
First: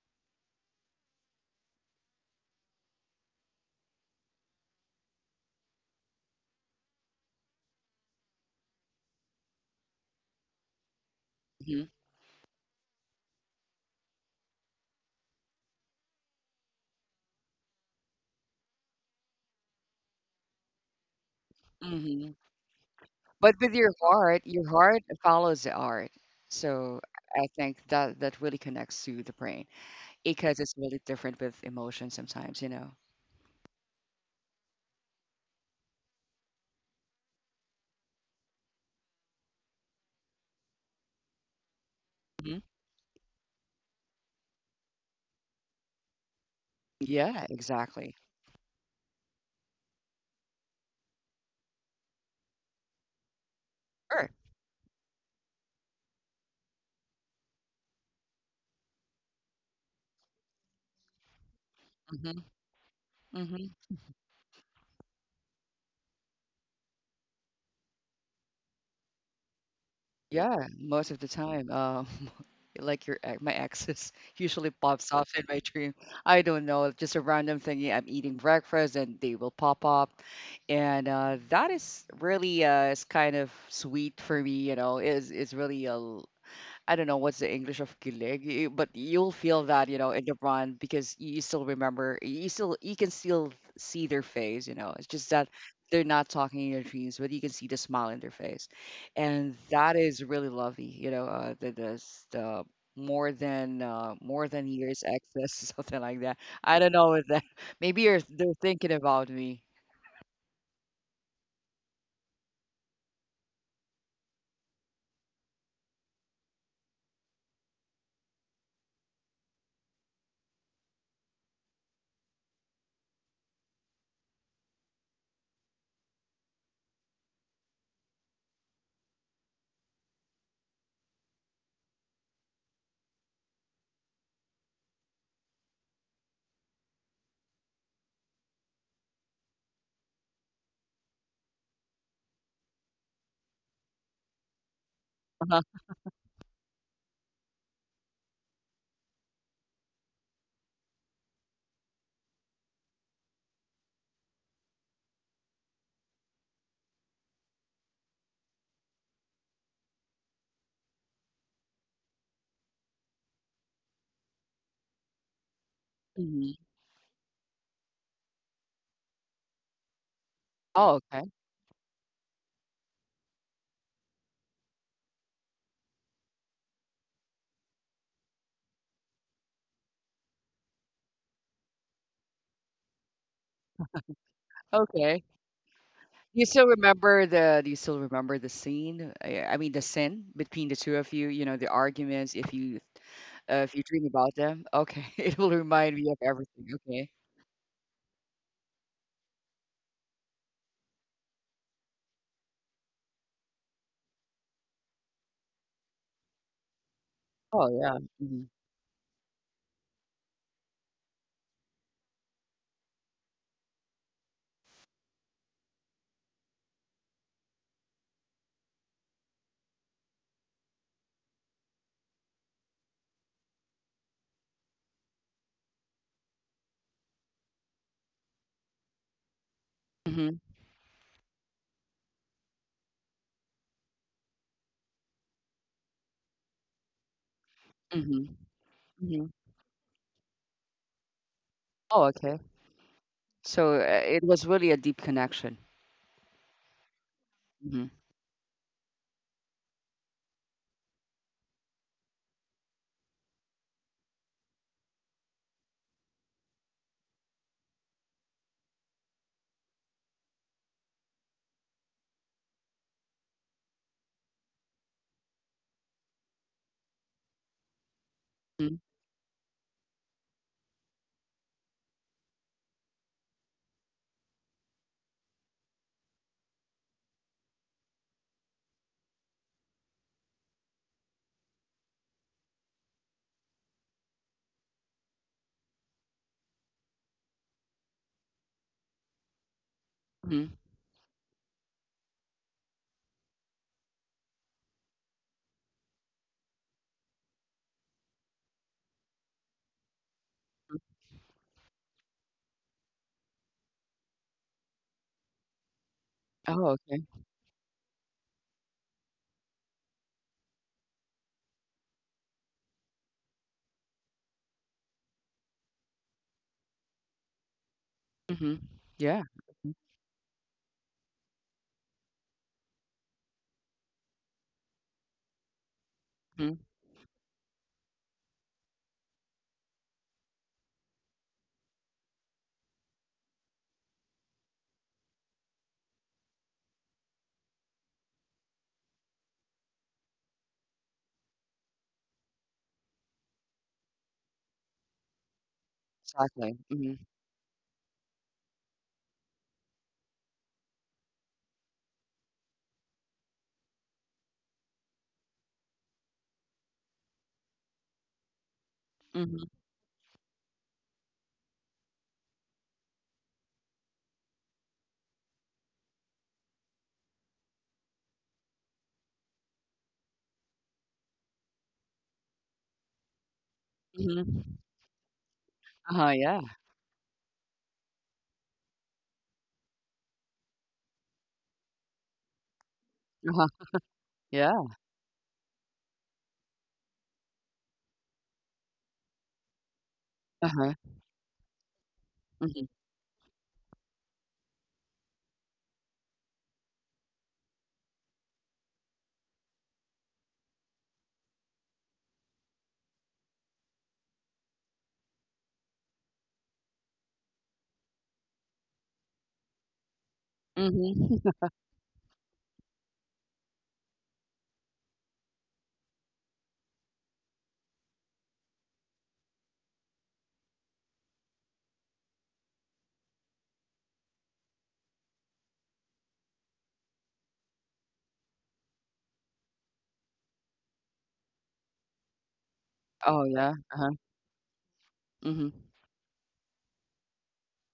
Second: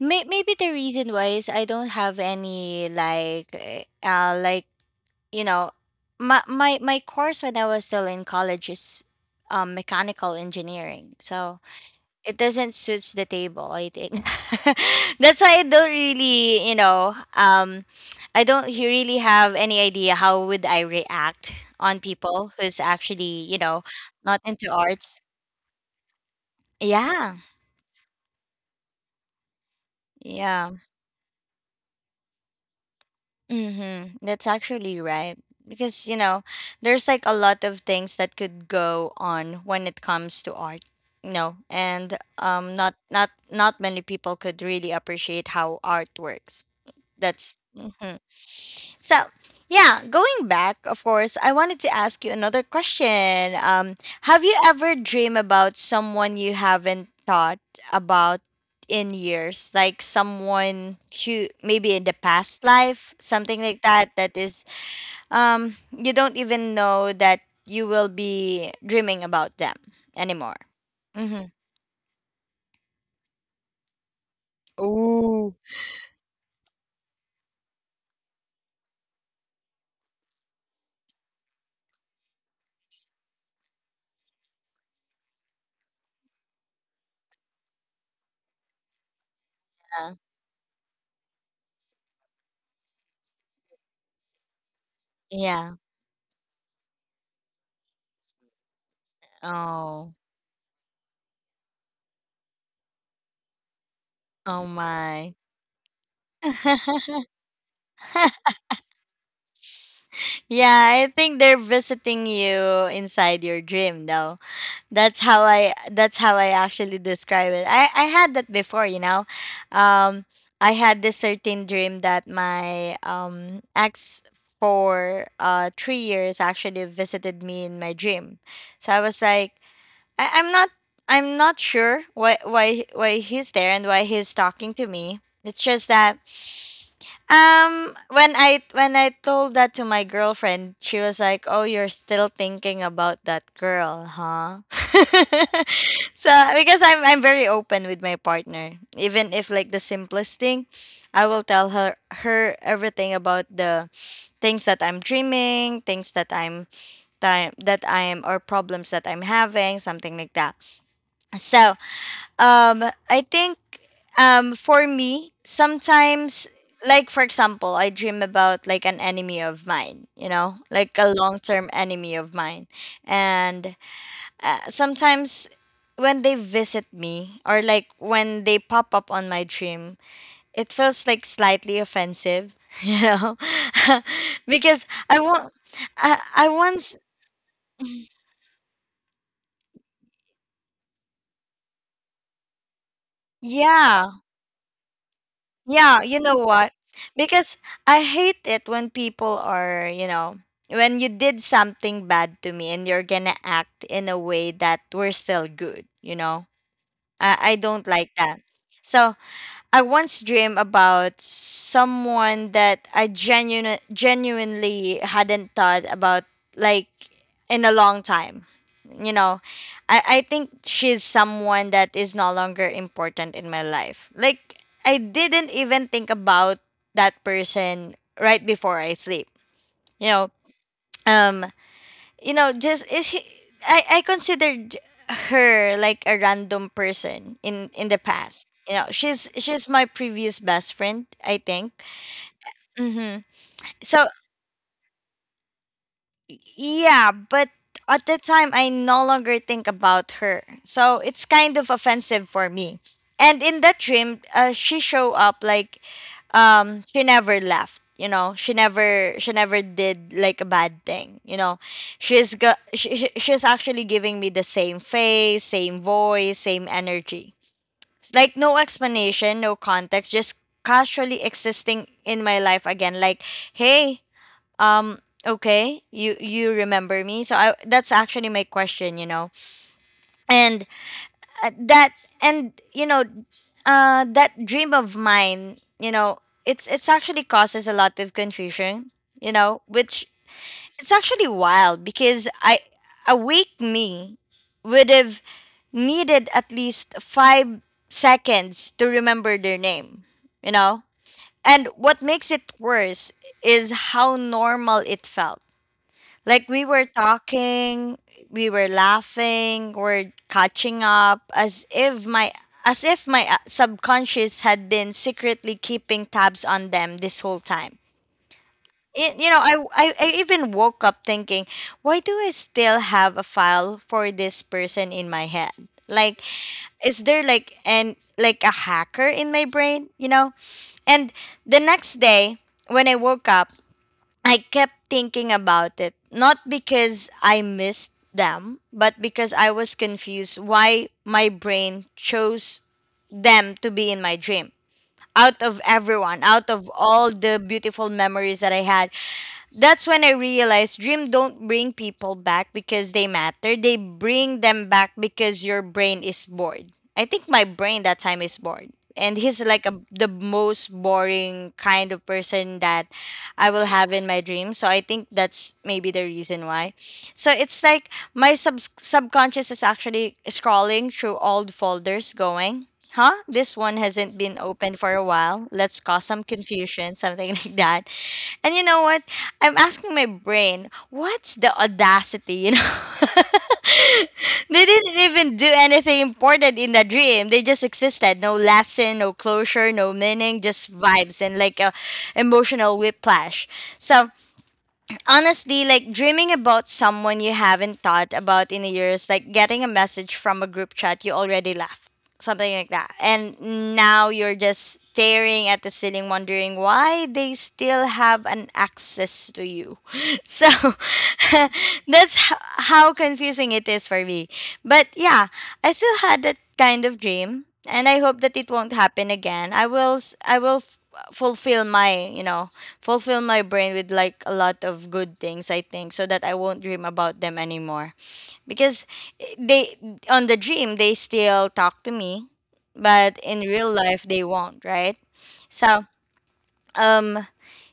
A: Maybe the reason why is I don't have any like like, you know, my course when I was still in college is mechanical engineering. So
B: Mm-hmm.
A: it doesn't suits the table, I think. *laughs* That's why I don't really, you know, I don't really have any idea how would I react on
B: Mhm.
A: people who's actually, you
B: But with
A: know, not into
B: your heart
A: arts.
B: follows the art. So
A: Yeah.
B: I think that really connects to the brain because it's
A: Yeah.
B: really different with emotion sometimes, you know.
A: Mm-hmm. That's actually right. Because, you know, there's like a lot of things that could go on when it comes to art, you know, and
B: Hmm.
A: not many people could really appreciate how art works.
B: Yeah,
A: That's
B: exactly.
A: mhm. So. Yeah, going back, of course, I wanted to ask you another question.
B: Sure.
A: Have you ever dreamed about someone you haven't thought about in years, like someone who maybe in the
B: Hmm.
A: past life, something
B: Hmm.
A: like that? That is, you don't even know that you will be dreaming about them anymore.
B: Yeah, most of the
A: Mm-hmm.
B: time. *laughs* Like my exes *laughs* usually pops up in
A: Ooh.
B: my dream. I don't know, just a random thing. Yeah, I'm eating breakfast and they will pop up, and that is really is kind of sweet for me. You know, is really a I don't know what's the English of kilig, but you'll feel that,
A: Yeah.
B: in the run because you still remember, you can still see their face. It's just that
A: Yeah.
B: they're not talking in your dreams, but you can see the smile in their face, and that
A: Oh.
B: is really lovely, you know. The more than
A: Oh
B: years
A: my.
B: excess, *laughs* something like that. I don't know what
A: *laughs*
B: that. Maybe you're they're thinking about me.
A: Yeah, I think they're visiting you inside your dream though. That's how I actually describe it. I had that before, you know. Um I had this certain dream that my ex for 3 years actually visited me in my dream. So I was like, I'm not, I'm not sure why he's there and why he's talking to me. It's just that, when I told that to my girlfriend, she was like, "Oh, you're still thinking about that girl, huh?" *laughs*
B: Uh-huh.
A: So because I'm very open with my partner, even if like the simplest thing, I will tell her everything about the things that I'm dreaming, things that I'm time that I am, or problems that I'm having, something like that. So, I think for me, sometimes,
B: Mhm.
A: like for example, I dream about like an enemy of mine, you know,
B: Oh,
A: like a
B: okay,
A: long-term enemy of mine. And sometimes when they visit me, or like when they pop up on my dream, it feels like slightly offensive, *laughs* you know, *laughs* because I
B: okay.
A: want,
B: You
A: I
B: still
A: once,
B: remember the do you still remember the scene? I mean the sin between the two of you, you know, the arguments if you dream
A: yeah.
B: about them. Okay. *laughs* It will remind
A: Yeah,
B: me of
A: you know
B: everything.
A: what?
B: Okay.
A: Because I hate it when people are, you know, when you did something bad to me and you're gonna act in a way that we're still good, you know? I
B: Oh
A: don't
B: yeah.
A: like that.
B: Mhm.
A: So I once dreamed about someone that I genuinely hadn't thought about, like, in a long time. You know, I think she's someone that is no longer important in my life. Like, I didn't even think about that person right before I sleep. You know,
B: Mhm.
A: um, you know just is he, I considered her like a random person in the
B: Mhm.
A: past, you know.
B: Mhm.
A: She's my previous best friend, I think.
B: Oh okay.
A: Mm-hmm.
B: So
A: So,
B: it was really a deep connection.
A: yeah, but
B: Mhm.
A: at the time I no longer think about her. So it's kind of offensive for me. And in that dream, she showed up like, she never left, you know. She never did like a bad thing, you know. She's actually giving me the same face, same voice, same energy. Like no
B: Mhm.
A: explanation, no context, just casually existing in my life again like, "Hey, um okay, you remember me." So I that's actually my question, you know. And uh, that and that dream of mine, you know, it's actually causes a lot of confusion, you know, which
B: Mhm.
A: it's actually wild because I awake me would have needed at least 5 seconds to remember their name, you know. And what makes it worse is how normal it felt like we
B: Oh
A: were
B: okay.
A: talking, we were laughing, we're catching up as if my subconscious had been secretly keeping tabs on them this whole time.
B: Mhm.
A: Y-
B: Yeah.
A: you know, I, I I even woke up thinking, why do I still have a file for this person in my head? Like,
B: Mhm.
A: is there like a hacker in my brain? You know? And the next day when I woke up, I kept thinking about it, not because I missed them, but because I was confused why my brain chose them to be in my dream. Out of everyone, out
B: Exactly.
A: of
B: Mhm.
A: all the beautiful memories that I had, that's when I realized dream don't bring people back because they matter. They bring them back because your brain is bored. I think my brain that time is bored. And he's
B: Mhm.
A: like the most boring kind of person that I will have in my dream. So I think that's maybe the reason why. So it's like my subconscious is actually scrolling through old folders going, huh? This one hasn't been
B: Mhm.
A: opened for a while. Let's cause
B: Uh-huh,
A: some
B: yeah.
A: confusion, something *laughs* like that. And you know what? I'm asking my brain, what's the audacity, you know?
B: Uh-huh.
A: *laughs* They
B: Yeah.
A: didn't even do anything important in the dream. They just existed. No lesson, no closure, no meaning, just
B: Uh-huh.
A: vibes and like a
B: Mhm.
A: emotional whiplash. So Honestly, like dreaming about someone you haven't thought about in years, like getting a message from a group chat you already left, something like that. And now you're just staring at the ceiling, wondering why they still have an access to you. *laughs* So
B: Mhm.
A: *laughs*
B: *laughs*
A: that's h- how confusing it is for me. But yeah, I still had that kind of dream, and I hope that it won't happen again. I will fulfill my, you know, fulfill my brain with like a lot of good things I think so that I won't dream about them anymore because they on the dream they still talk to me but
B: Oh
A: in
B: yeah.
A: real
B: Uh-huh.
A: life they won't, right?
B: Mhm.
A: So um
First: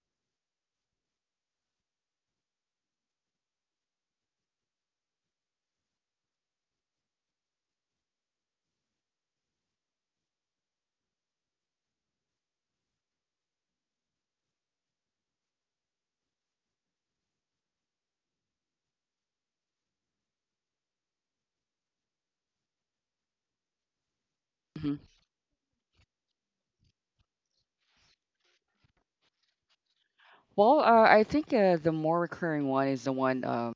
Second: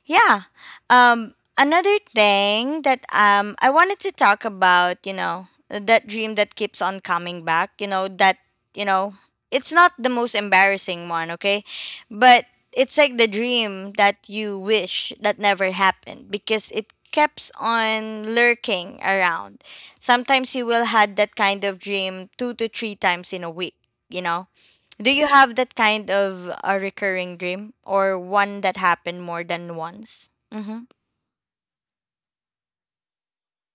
A: yeah. Another thing that I wanted to talk about, you know, that dream that keeps on coming back, you know, that, you know, it's not the most embarrassing one, okay? But it's like the dream that you wish that never happened because it keeps on lurking around. Sometimes you will had that kind of dream 2 to 3 times in a week, you know.
B: Mhm.
A: Do you have that kind of a recurring dream or one that happened more than once?
B: Well,
A: Mm-hmm.
B: uh, I think the more recurring one is the one,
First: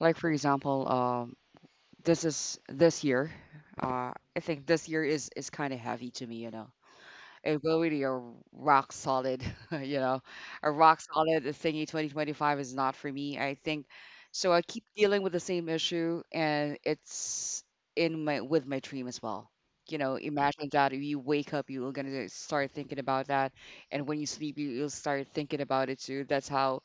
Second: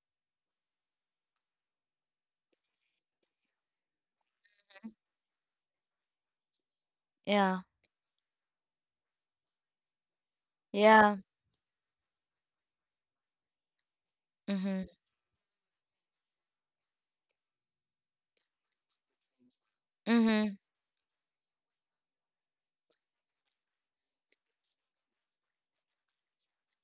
B: like for example, this is this year. I think this year is kind of heavy to me, you know. It
A: Yeah.
B: will really a rock solid, *laughs* you know, a rock
A: Yeah.
B: solid thingy. 2025 is not for me. I think so. I
A: Mm-hmm.
B: keep dealing with the same issue, and it's in my with my dream as well. You know,
A: Mm-hmm.
B: imagine that you wake up, you're gonna start thinking about that, and when you sleep, you, you'll start thinking about it too. That's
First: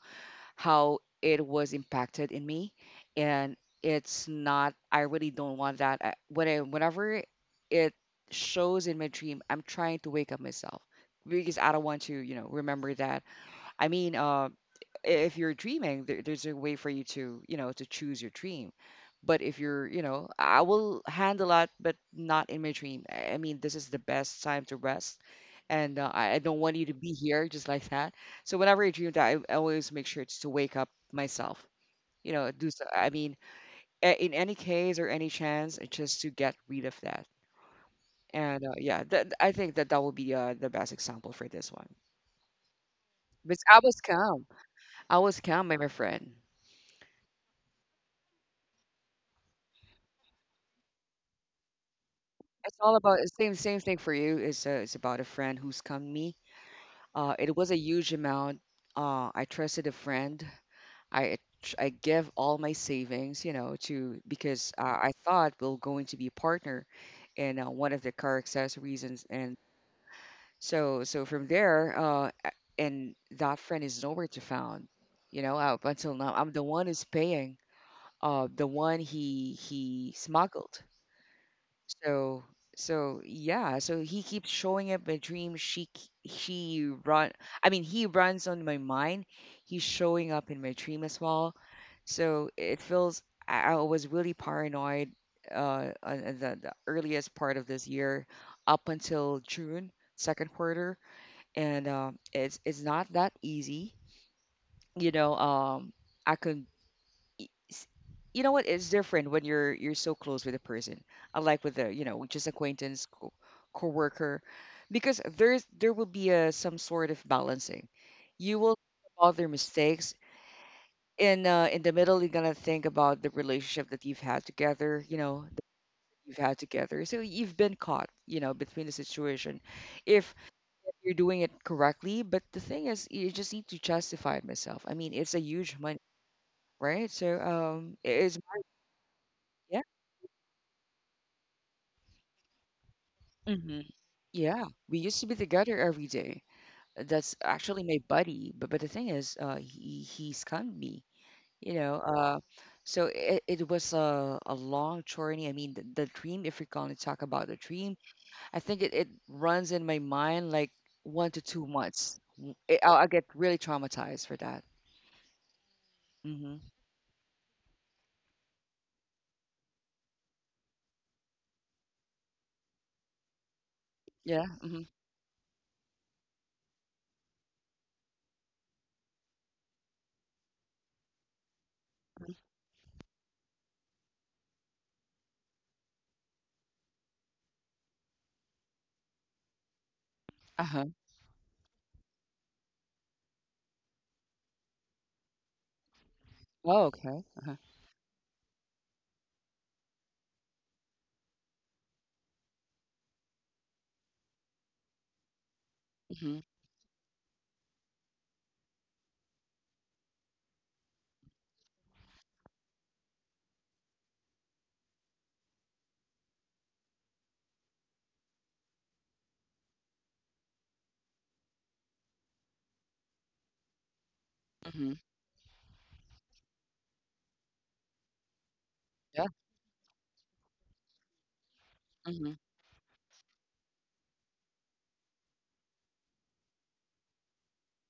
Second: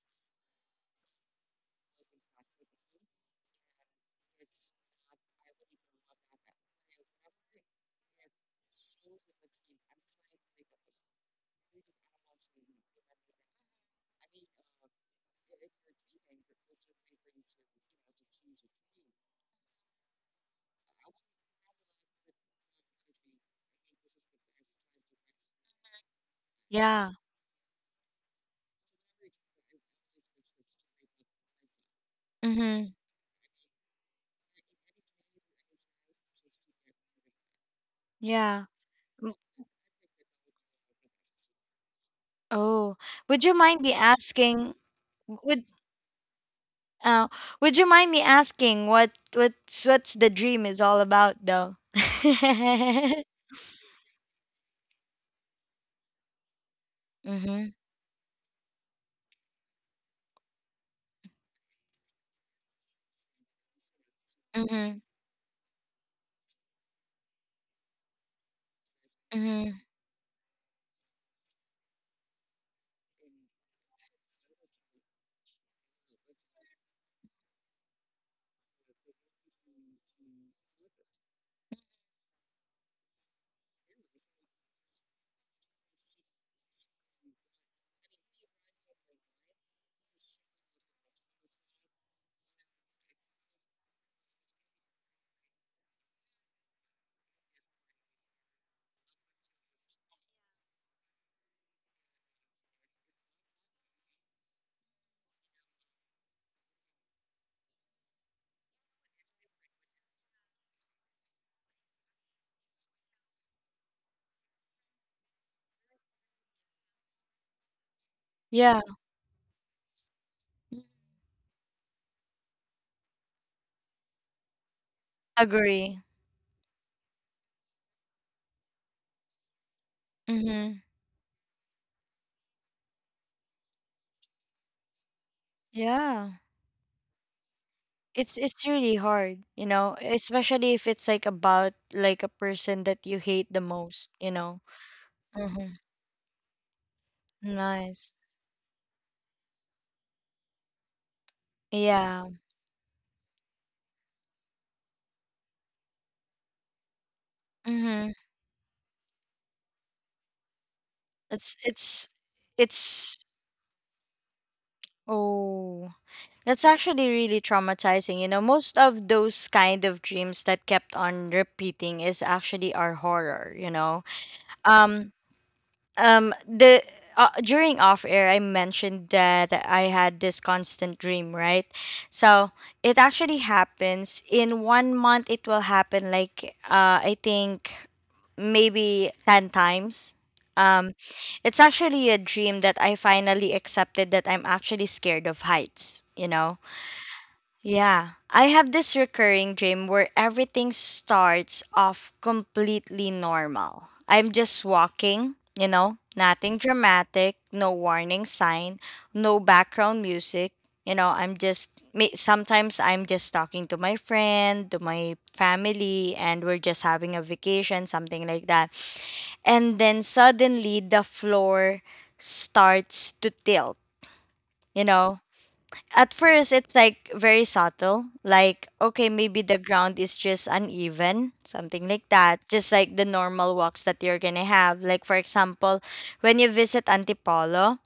B: how it was impacted in me, and it's not. I really don't want that. I, when I, whenever it shows in my dream, I'm trying to wake up myself because I don't want to, you know, remember that I mean, uh, if you're dreaming, there's a way for you to, you know, to choose your dream. But if you're, you know, I will handle that, but not in my dream. I mean, this is the best time to rest, and I don't want you to be
A: Yeah.
B: here *laughs* just like that. So whenever I dream that, I always make sure it's to wake up myself. You know, do so.
A: Mm-hmm.
B: I mean, a- in any case or any chance, it's just to get rid of that. And
A: Yeah.
B: yeah, that
A: Mm.
B: I think that that will be the best example for this one.
A: Oh, would you
B: But I
A: mind me
B: was calm.
A: asking?
B: I was
A: Would
B: calm by my friend.
A: uh, would you mind me asking what what's the dream is all about though? *laughs*
B: It's all about it's same same thing for you. It's about a friend who's come me. It
A: Mm-hmm.
B: was a huge amount. I trusted a friend. I I give all my savings, you know, to because
A: Mm-hmm.
B: I thought we're going to be a partner in one of the car accessories. Reasons, and
A: Mm-hmm.
B: so so from there, a- and that friend is nowhere to found. You know, up until now, I'm the one who's paying. The one he smuggled. So so yeah, so he keeps showing up my dream. She k- she run. I mean, he runs on my mind. He's showing up in my dream as well. So it feels I was really paranoid on the earliest part of this year up until June second quarter and it's not that easy you know I could y- s- you know what it's different when you're so close with a person unlike with a you know just acquaintance co- co because there's there will be a some sort of balancing you will
A: Yeah.
B: think about their mistakes in the middle you're gonna think about the relationship that you've had together you know that
A: Agree.
B: you've had together so you've been caught you know between the situation if
A: Mm-hmm.
B: you're doing it correctly but the thing is you just need to justify it myself I mean it's a huge money
A: Yeah.
B: right so it is
A: It's really hard, you
B: yeah
A: know, especially if it's like about like a person that you hate the
B: hmm
A: most, you know.
B: Yeah, we used to be together
A: Mhm.
B: every day. That's actually my
A: Nice.
B: buddy. But the thing is, he scammed me. You know,
A: Yeah.
B: so it was a long journey. I mean, the dream, if we're going to talk about the dream,
A: Mhm.
B: I think it runs in my mind like one to
A: It's
B: two
A: it's
B: months. W- it- I'll, I
A: it's
B: get really traumatized for that.
A: oh.
B: Hmm
A: That's actually really traumatizing. You know, most of those kind of dreams that kept on repeating is actually our horror, you know.
B: Yeah. hmm
A: Um the During off air I mentioned that I had this constant dream, right? So it actually happens in one month it will happen like I think maybe 10 times.
B: Uh-huh.
A: um it's actually a dream that I finally accepted that I'm actually scared of heights, you know.
B: Oh, okay. Uh-huh.
A: Yeah, I have this recurring dream where everything starts off completely normal. I'm just walking, you know,
B: hmm
A: nothing dramatic, no warning sign, no background music. You know, sometimes I'm just talking to my friend, to my family, and we're just having a vacation, something like that. And then suddenly the floor starts to tilt, you
B: hmm
A: know, at first it's like very subtle, like okay
B: Yeah.
A: maybe the ground is just uneven, something like
B: hmm
A: that, just like the normal walks that you're gonna have, like for example when you visit Antipolo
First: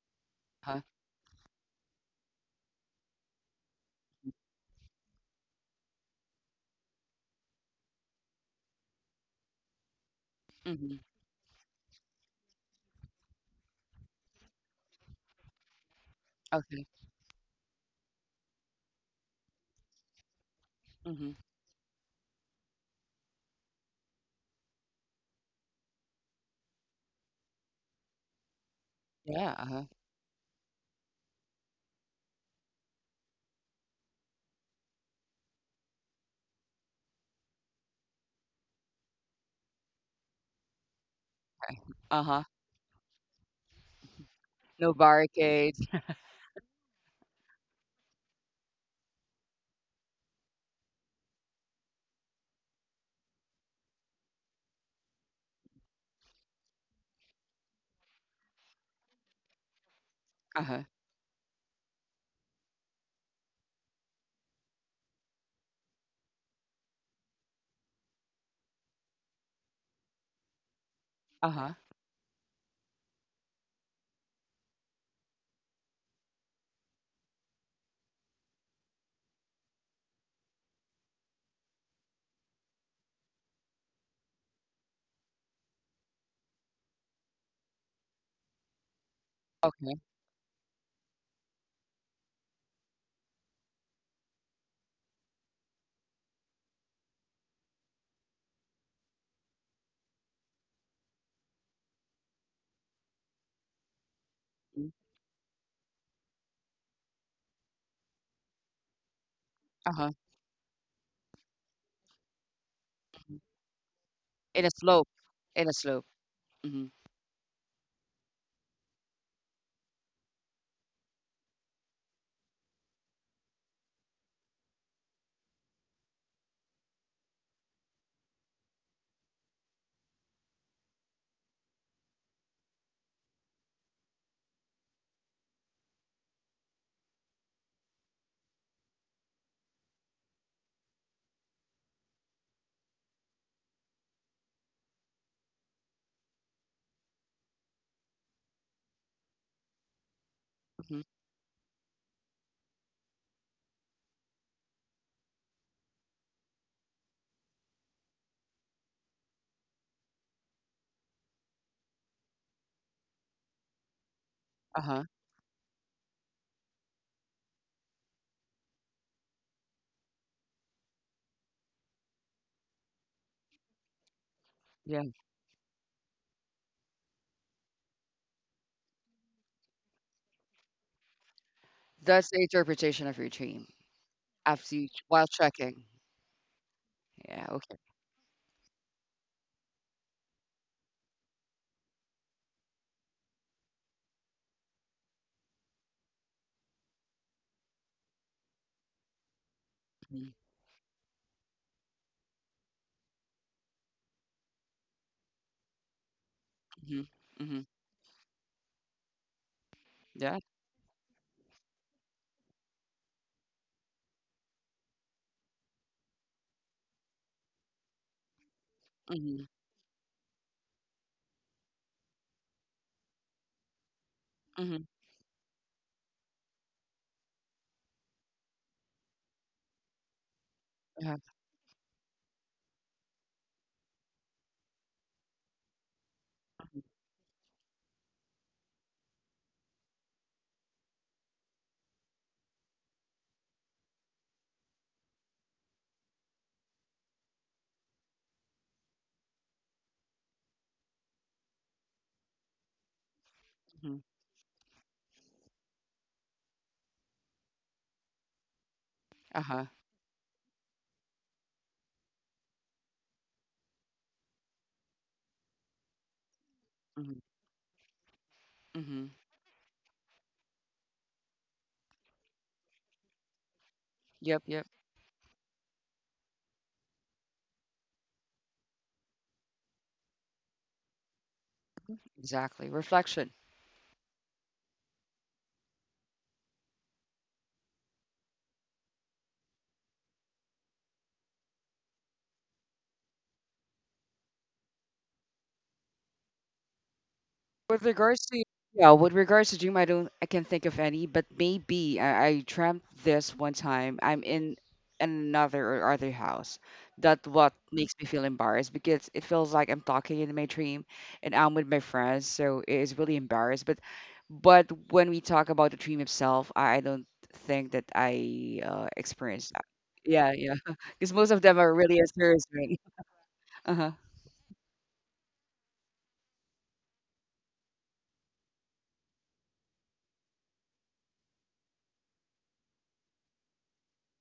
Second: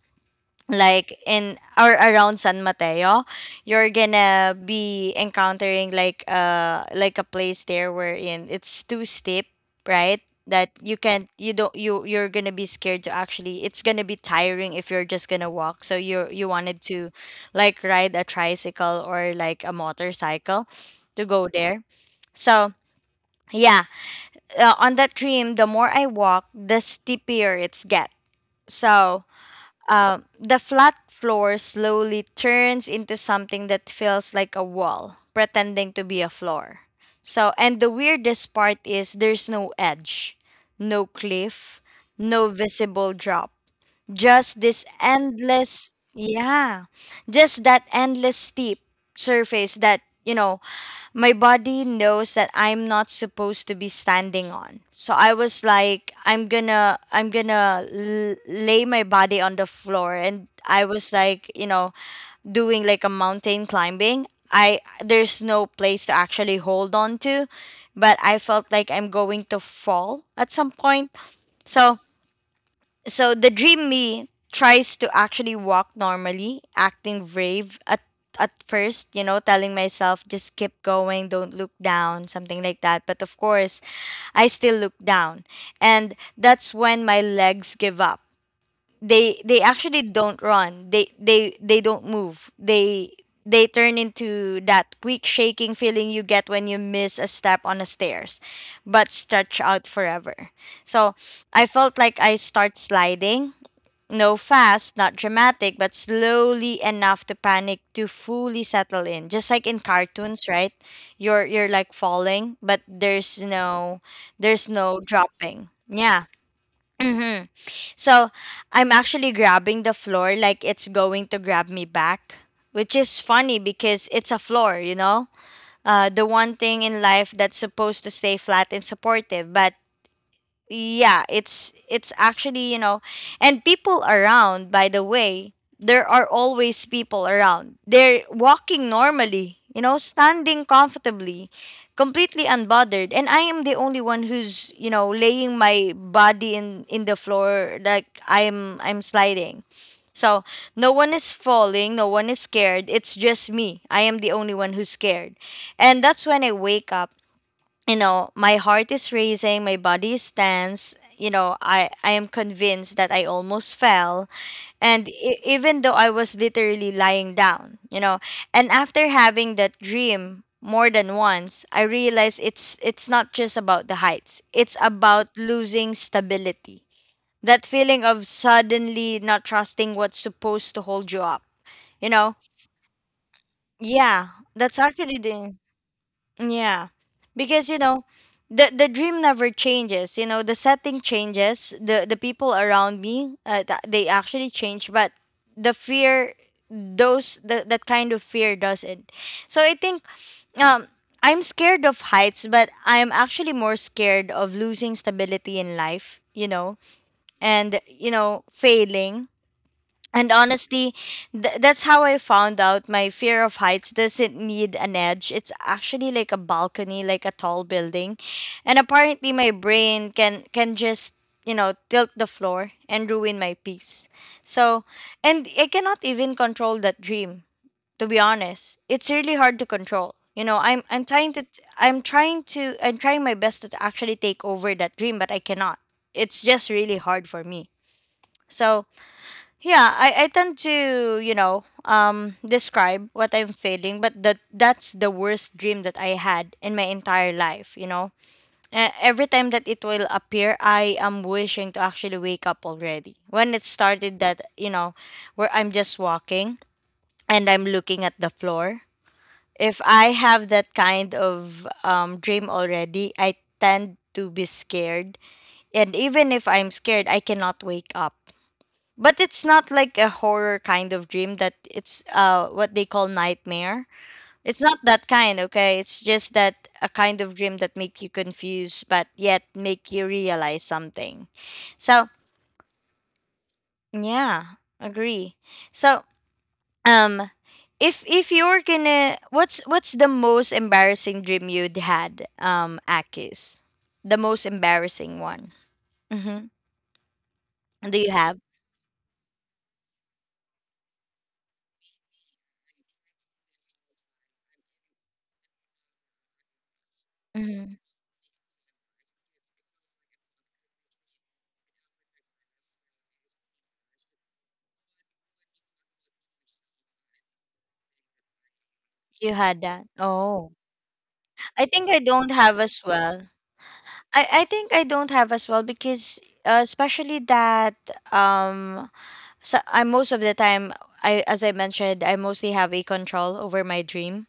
B: Huh.
A: like in or around San Mateo, you're gonna be encountering like a place there wherein it's too steep, right? That you
B: hmm
A: can't you don't you're gonna be scared to actually it's gonna be tiring if you're just gonna walk. So you wanted
B: Okay.
A: to like ride a tricycle or like a motorcycle to
B: hmm
A: go there. So yeah, on that dream, the more I walk, the steeper it's get. So
B: Yeah. Uh-huh.
A: the flat floor slowly turns into something that feels like a wall, pretending to be a floor. So, and the weirdest part is there's no edge, no cliff,
B: Uh-huh.
A: no visible drop, just this
B: No barricades.
A: endless, yeah, just that endless steep surface that you know my body knows that I'm not supposed to be standing on. So I was like, I'm gonna lay my body on the floor, and I
B: Uh-huh.
A: was like, you know, doing like a mountain climbing. I There's no place to actually hold on to, but I felt like I'm going to fall at some point.
B: Uh-huh.
A: So the dream me tries to actually walk normally, acting brave at first, you know, telling myself just keep going, don't look down, something like that. But of course, I still look down. And that's when my legs give up. They
B: Okay.
A: actually don't run, they don't move, they turn into that quick shaking feeling you get when you miss a step on the stairs, but stretch out forever. So I felt like I start sliding, no
B: Mm,
A: fast, not dramatic, but slowly enough to panic to fully settle in, just like in
B: Uh-huh.
A: cartoons, right? You're like falling, but
B: mhm.
A: there's no,
B: In
A: there's
B: a
A: no
B: slope.
A: dropping,
B: In a slope.
A: yeah.
B: Mm-hmm.
A: hmm so I'm actually grabbing the floor like it's going to grab me back, which is funny because it's a floor, you know? The one thing in life that's supposed to stay flat and supportive, but yeah it's actually you know. And people around, by the way, there are always people around. They're walking normally, you know, standing comfortably, completely unbothered, and I am the only one who's, you know, laying my body in the floor, like I'm sliding. So no
B: Mm-hmm.
A: one is falling, no one is scared. It's just me. I am the only one who's scared. And that's when I wake up. You know, my heart is racing, my body is tense, you know, i am convinced that I almost fell.
B: Uh-huh.
A: And even though I was literally lying down, you know. And after having that dream more than once I realized it's not just about the heights, it's
B: Yeah.
A: about losing stability, that feeling of suddenly not trusting what's supposed to hold you up, you
B: That's
A: know.
B: the interpretation of your dream
A: Yeah,
B: after
A: that's
B: you,
A: actually
B: while
A: the,
B: trekking.
A: yeah.
B: Yeah.
A: Because you
B: Okay.
A: know, the dream never changes. You know, the setting changes, the people around me, they actually change, but the fear, that kind of fear doesn't. So I think
B: Mm-hmm.
A: um I'm scared of heights, but I'm actually more scared of losing stability in life, you know,
B: Mm-hmm. mm-hmm,
A: and you know, failing. And
B: Yeah.
A: honestly, that's how I found out my fear of heights doesn't need an edge. It's actually like a balcony, like a tall building. And apparently
B: Mm-hmm.
A: my brain can just, you know, tilt the floor and ruin my peace. So,
B: Mm-hmm.
A: and I cannot even control that dream, to be honest. It's really hard to control. You know,
B: Uh-huh.
A: I'm trying my best to actually take over that dream, but I cannot. It's just
B: Mm-hmm.
A: really hard for me. So, yeah, I tend to, you know, describe what I'm feeling, but that's the worst dream that I had in my entire life, you know. Every time that it will appear, I am wishing to actually wake up already. When it
B: mm-hmm,
A: started that, you know, where I'm just walking and I'm looking at the floor.
B: Uh-huh.
A: If I have that kind of dream already, I tend to be scared. And even if I'm scared, I
B: Mm-hmm.
A: cannot wake up.
B: Mm-hmm.
A: But it's not like a horror kind of dream that it's what they call nightmare.
B: Yep.
A: It's
B: Yep.
A: not that kind, okay? It's just that a kind of dream that make you confused but yet make you realize something. So,
B: Exactly. Reflection.
A: yeah, agree. So, um if you're gonna what's the most embarrassing dream you'd had, Akis? The most embarrassing one. Mm-hmm.
B: With
A: Do you
B: regards
A: have?
B: to yeah, with regards to dream, I don't I can't think of any, but maybe I dreamt this one time. I'm in another or other house. That what
A: Hmm.
B: makes me feel embarrassed because it feels like I'm talking in my dream and I'm with my friends, so it is really embarrassed. But when we talk about the dream itself, I don't think that I
A: You
B: experienced
A: had
B: that.
A: that.
B: Yeah,
A: Oh.
B: yeah, *laughs* because most of them
A: I
B: are
A: think I
B: really a
A: don't
B: serious
A: have as
B: thing.
A: well.
B: *laughs* Uh-huh.
A: I think I don't have as well because especially that, um so I, most of the time, I as I mentioned, I mostly have a control over my dream.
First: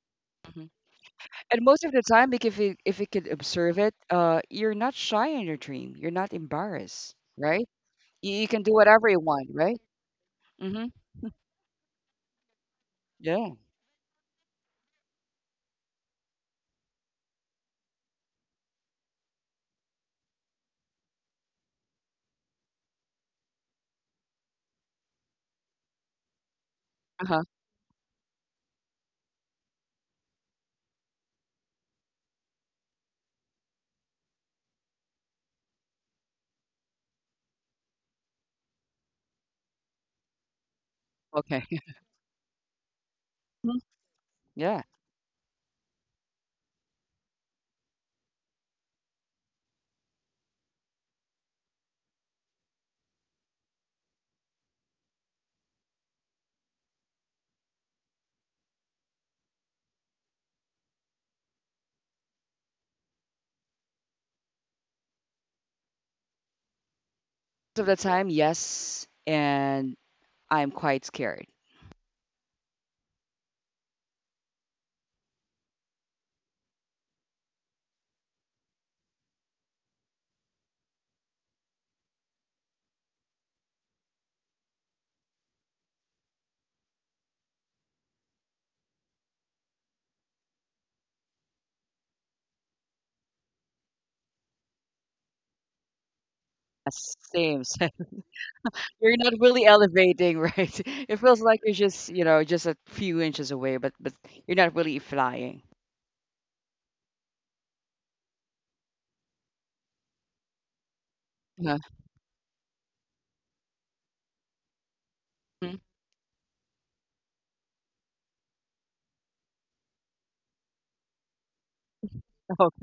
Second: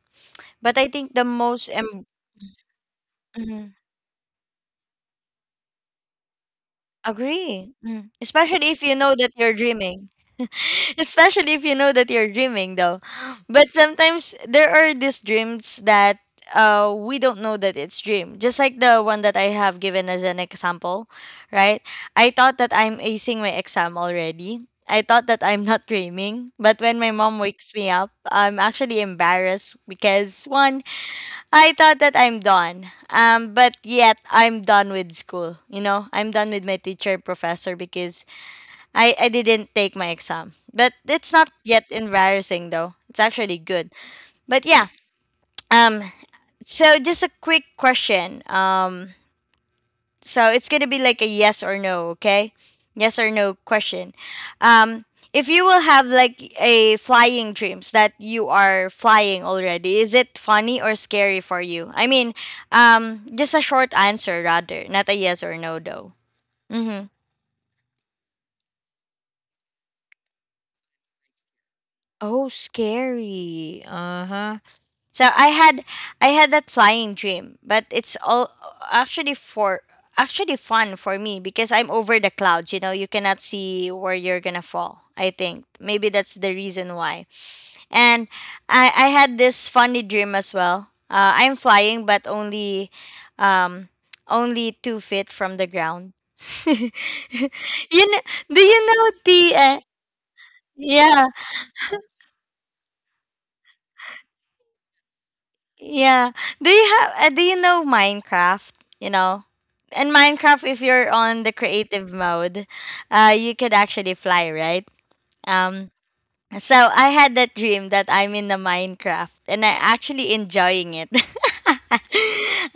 B: Mm-hmm.
A: But I think
B: And most of the time, like if you could observe it, you're not shy in your dream. You're not embarrassed, right?
A: agree. Mm.
B: You can do
A: Especially if you
B: whatever you
A: know that
B: want,
A: you're
B: right?
A: dreaming.
B: Mm-hmm.
A: *laughs* Especially if you know that you're dreaming, though.
B: Yeah.
A: But sometimes there are these dreams that, we don't know that it's dream. Just like the one that I have given as an example, right? I thought that I'm acing my exam already. I thought that I'm not dreaming. But when my
B: Uh-huh.
A: mom wakes me up, I'm actually embarrassed because, one, I thought that I'm done. But yet I'm done with school. You know, I'm done with my teacher professor because I didn't take my exam. But it's not
B: Okay.
A: yet
B: *laughs*
A: embarrassing though. It's actually
B: Mhm.
A: good. But
B: Yeah.
A: yeah. Um so just a quick question. So it's gonna be like a yes or no, okay? Yes or no question. Um, if you will have like a flying dreams that you are flying already, is it funny or scary for you? I mean, just a short answer rather, not a yes or no though. Mm-hmm.
B: Most of the time, yes, and I'm quite scared.
A: Oh, scary. Uh huh. So I had that flying dream, but it's all actually for actually fun for me because I'm over the clouds, you know, you cannot see where you're going to fall. I think maybe that's the reason why. And I had this funny dream as well. I'm flying but only um only 2 feet from the ground. *laughs*
B: Yes, Same. Same.
A: You
B: *laughs*
A: know, do you
B: You're
A: know
B: not
A: the
B: really elevating, right? *laughs* It
A: yeah.
B: feels like you're just, you know, just a few inches away, but you're not really flying.
A: Yeah. Do you have do you know Minecraft, you know? In Minecraft, if you're on the
B: Yeah.
A: creative mode, uh, you could actually fly, right?
B: Mhm.
A: Um so I had that dream that I'm in the Minecraft and I'm actually enjoying it. *laughs*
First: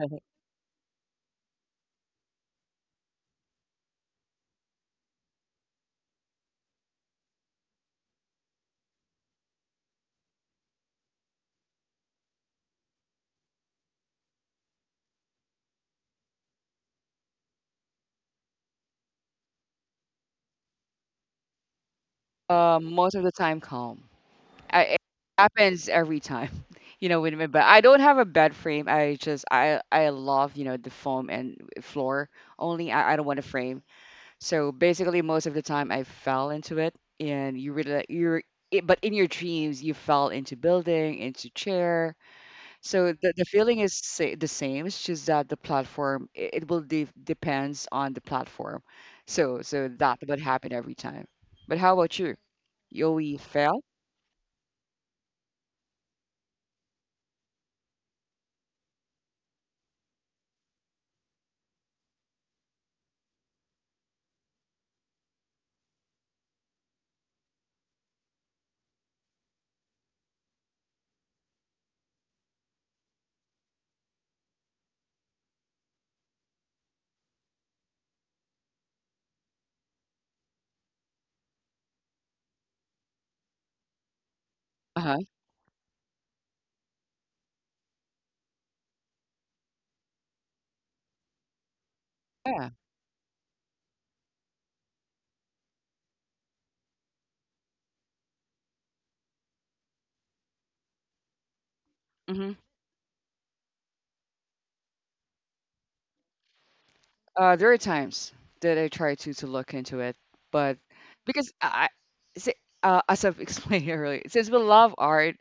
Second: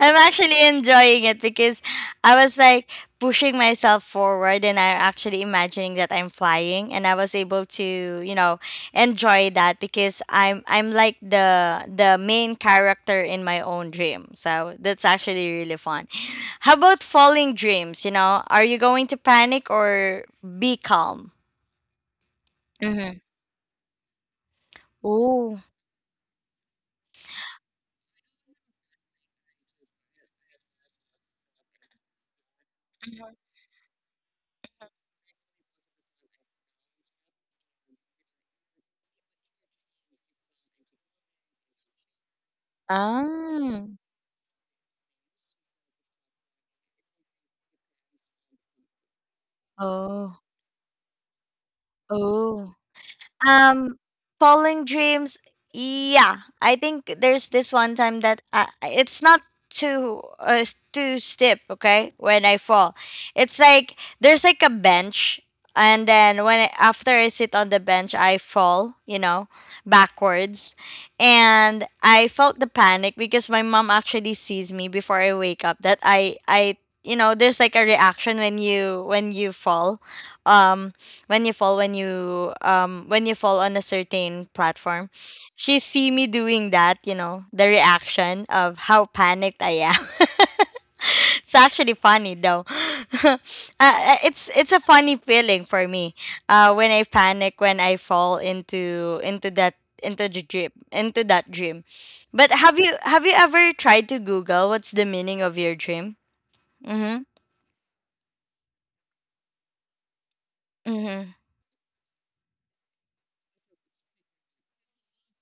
A: I'm actually enjoying it because I was like pushing myself forward, and I'm actually imagining that I'm flying and I was able to, you know, enjoy that because I'm like the main character in my own dream. So that's actually really fun. How about falling dreams, you know? Are you going to panic or be calm?
B: Most
A: Mm-hmm.
B: of the time, calm. I, it
A: Ooh.
B: happens every time, *laughs* you know. With me, but I don't have a bed frame. I just I love you know the foam and floor only. I don't want a frame. So basically, most of the time I fell into it, and you really you're. It, but in your dreams, you fell into building, into chair. So the feeling is
A: 嗯，
B: sa- the same. It's just that the platform it will de- depends on the platform. So so that would
A: 哦
B: happen every time. But how about you?
A: 哦。
B: You always fail?
A: Um, falling dreams. Yeah, I think there's this one time that I, it's not too too steep. Okay, when I fall, it's like there's like a bench, and then when I, after I sit on the bench, I fall. You know, backwards, and I felt the panic because my mom actually sees me before I wake up. That I you know there's like a reaction when you fall, um when you fall on a certain
B: Uh
A: platform.
B: huh.
A: She see me doing that, you know, the reaction of how panicked I am. *laughs* It's actually funny though. *laughs* uh, it's a funny feeling for me, uh, when I panic, when I fall into that into the dream, into that dream. But
B: Yeah.
A: have you ever tried to Google what's the meaning of your dream? Mm-hmm.
B: There are times that I try to look into it, but
A: Mm-hmm.
B: because I- si- as I've *laughs* explained earlier, since we love art,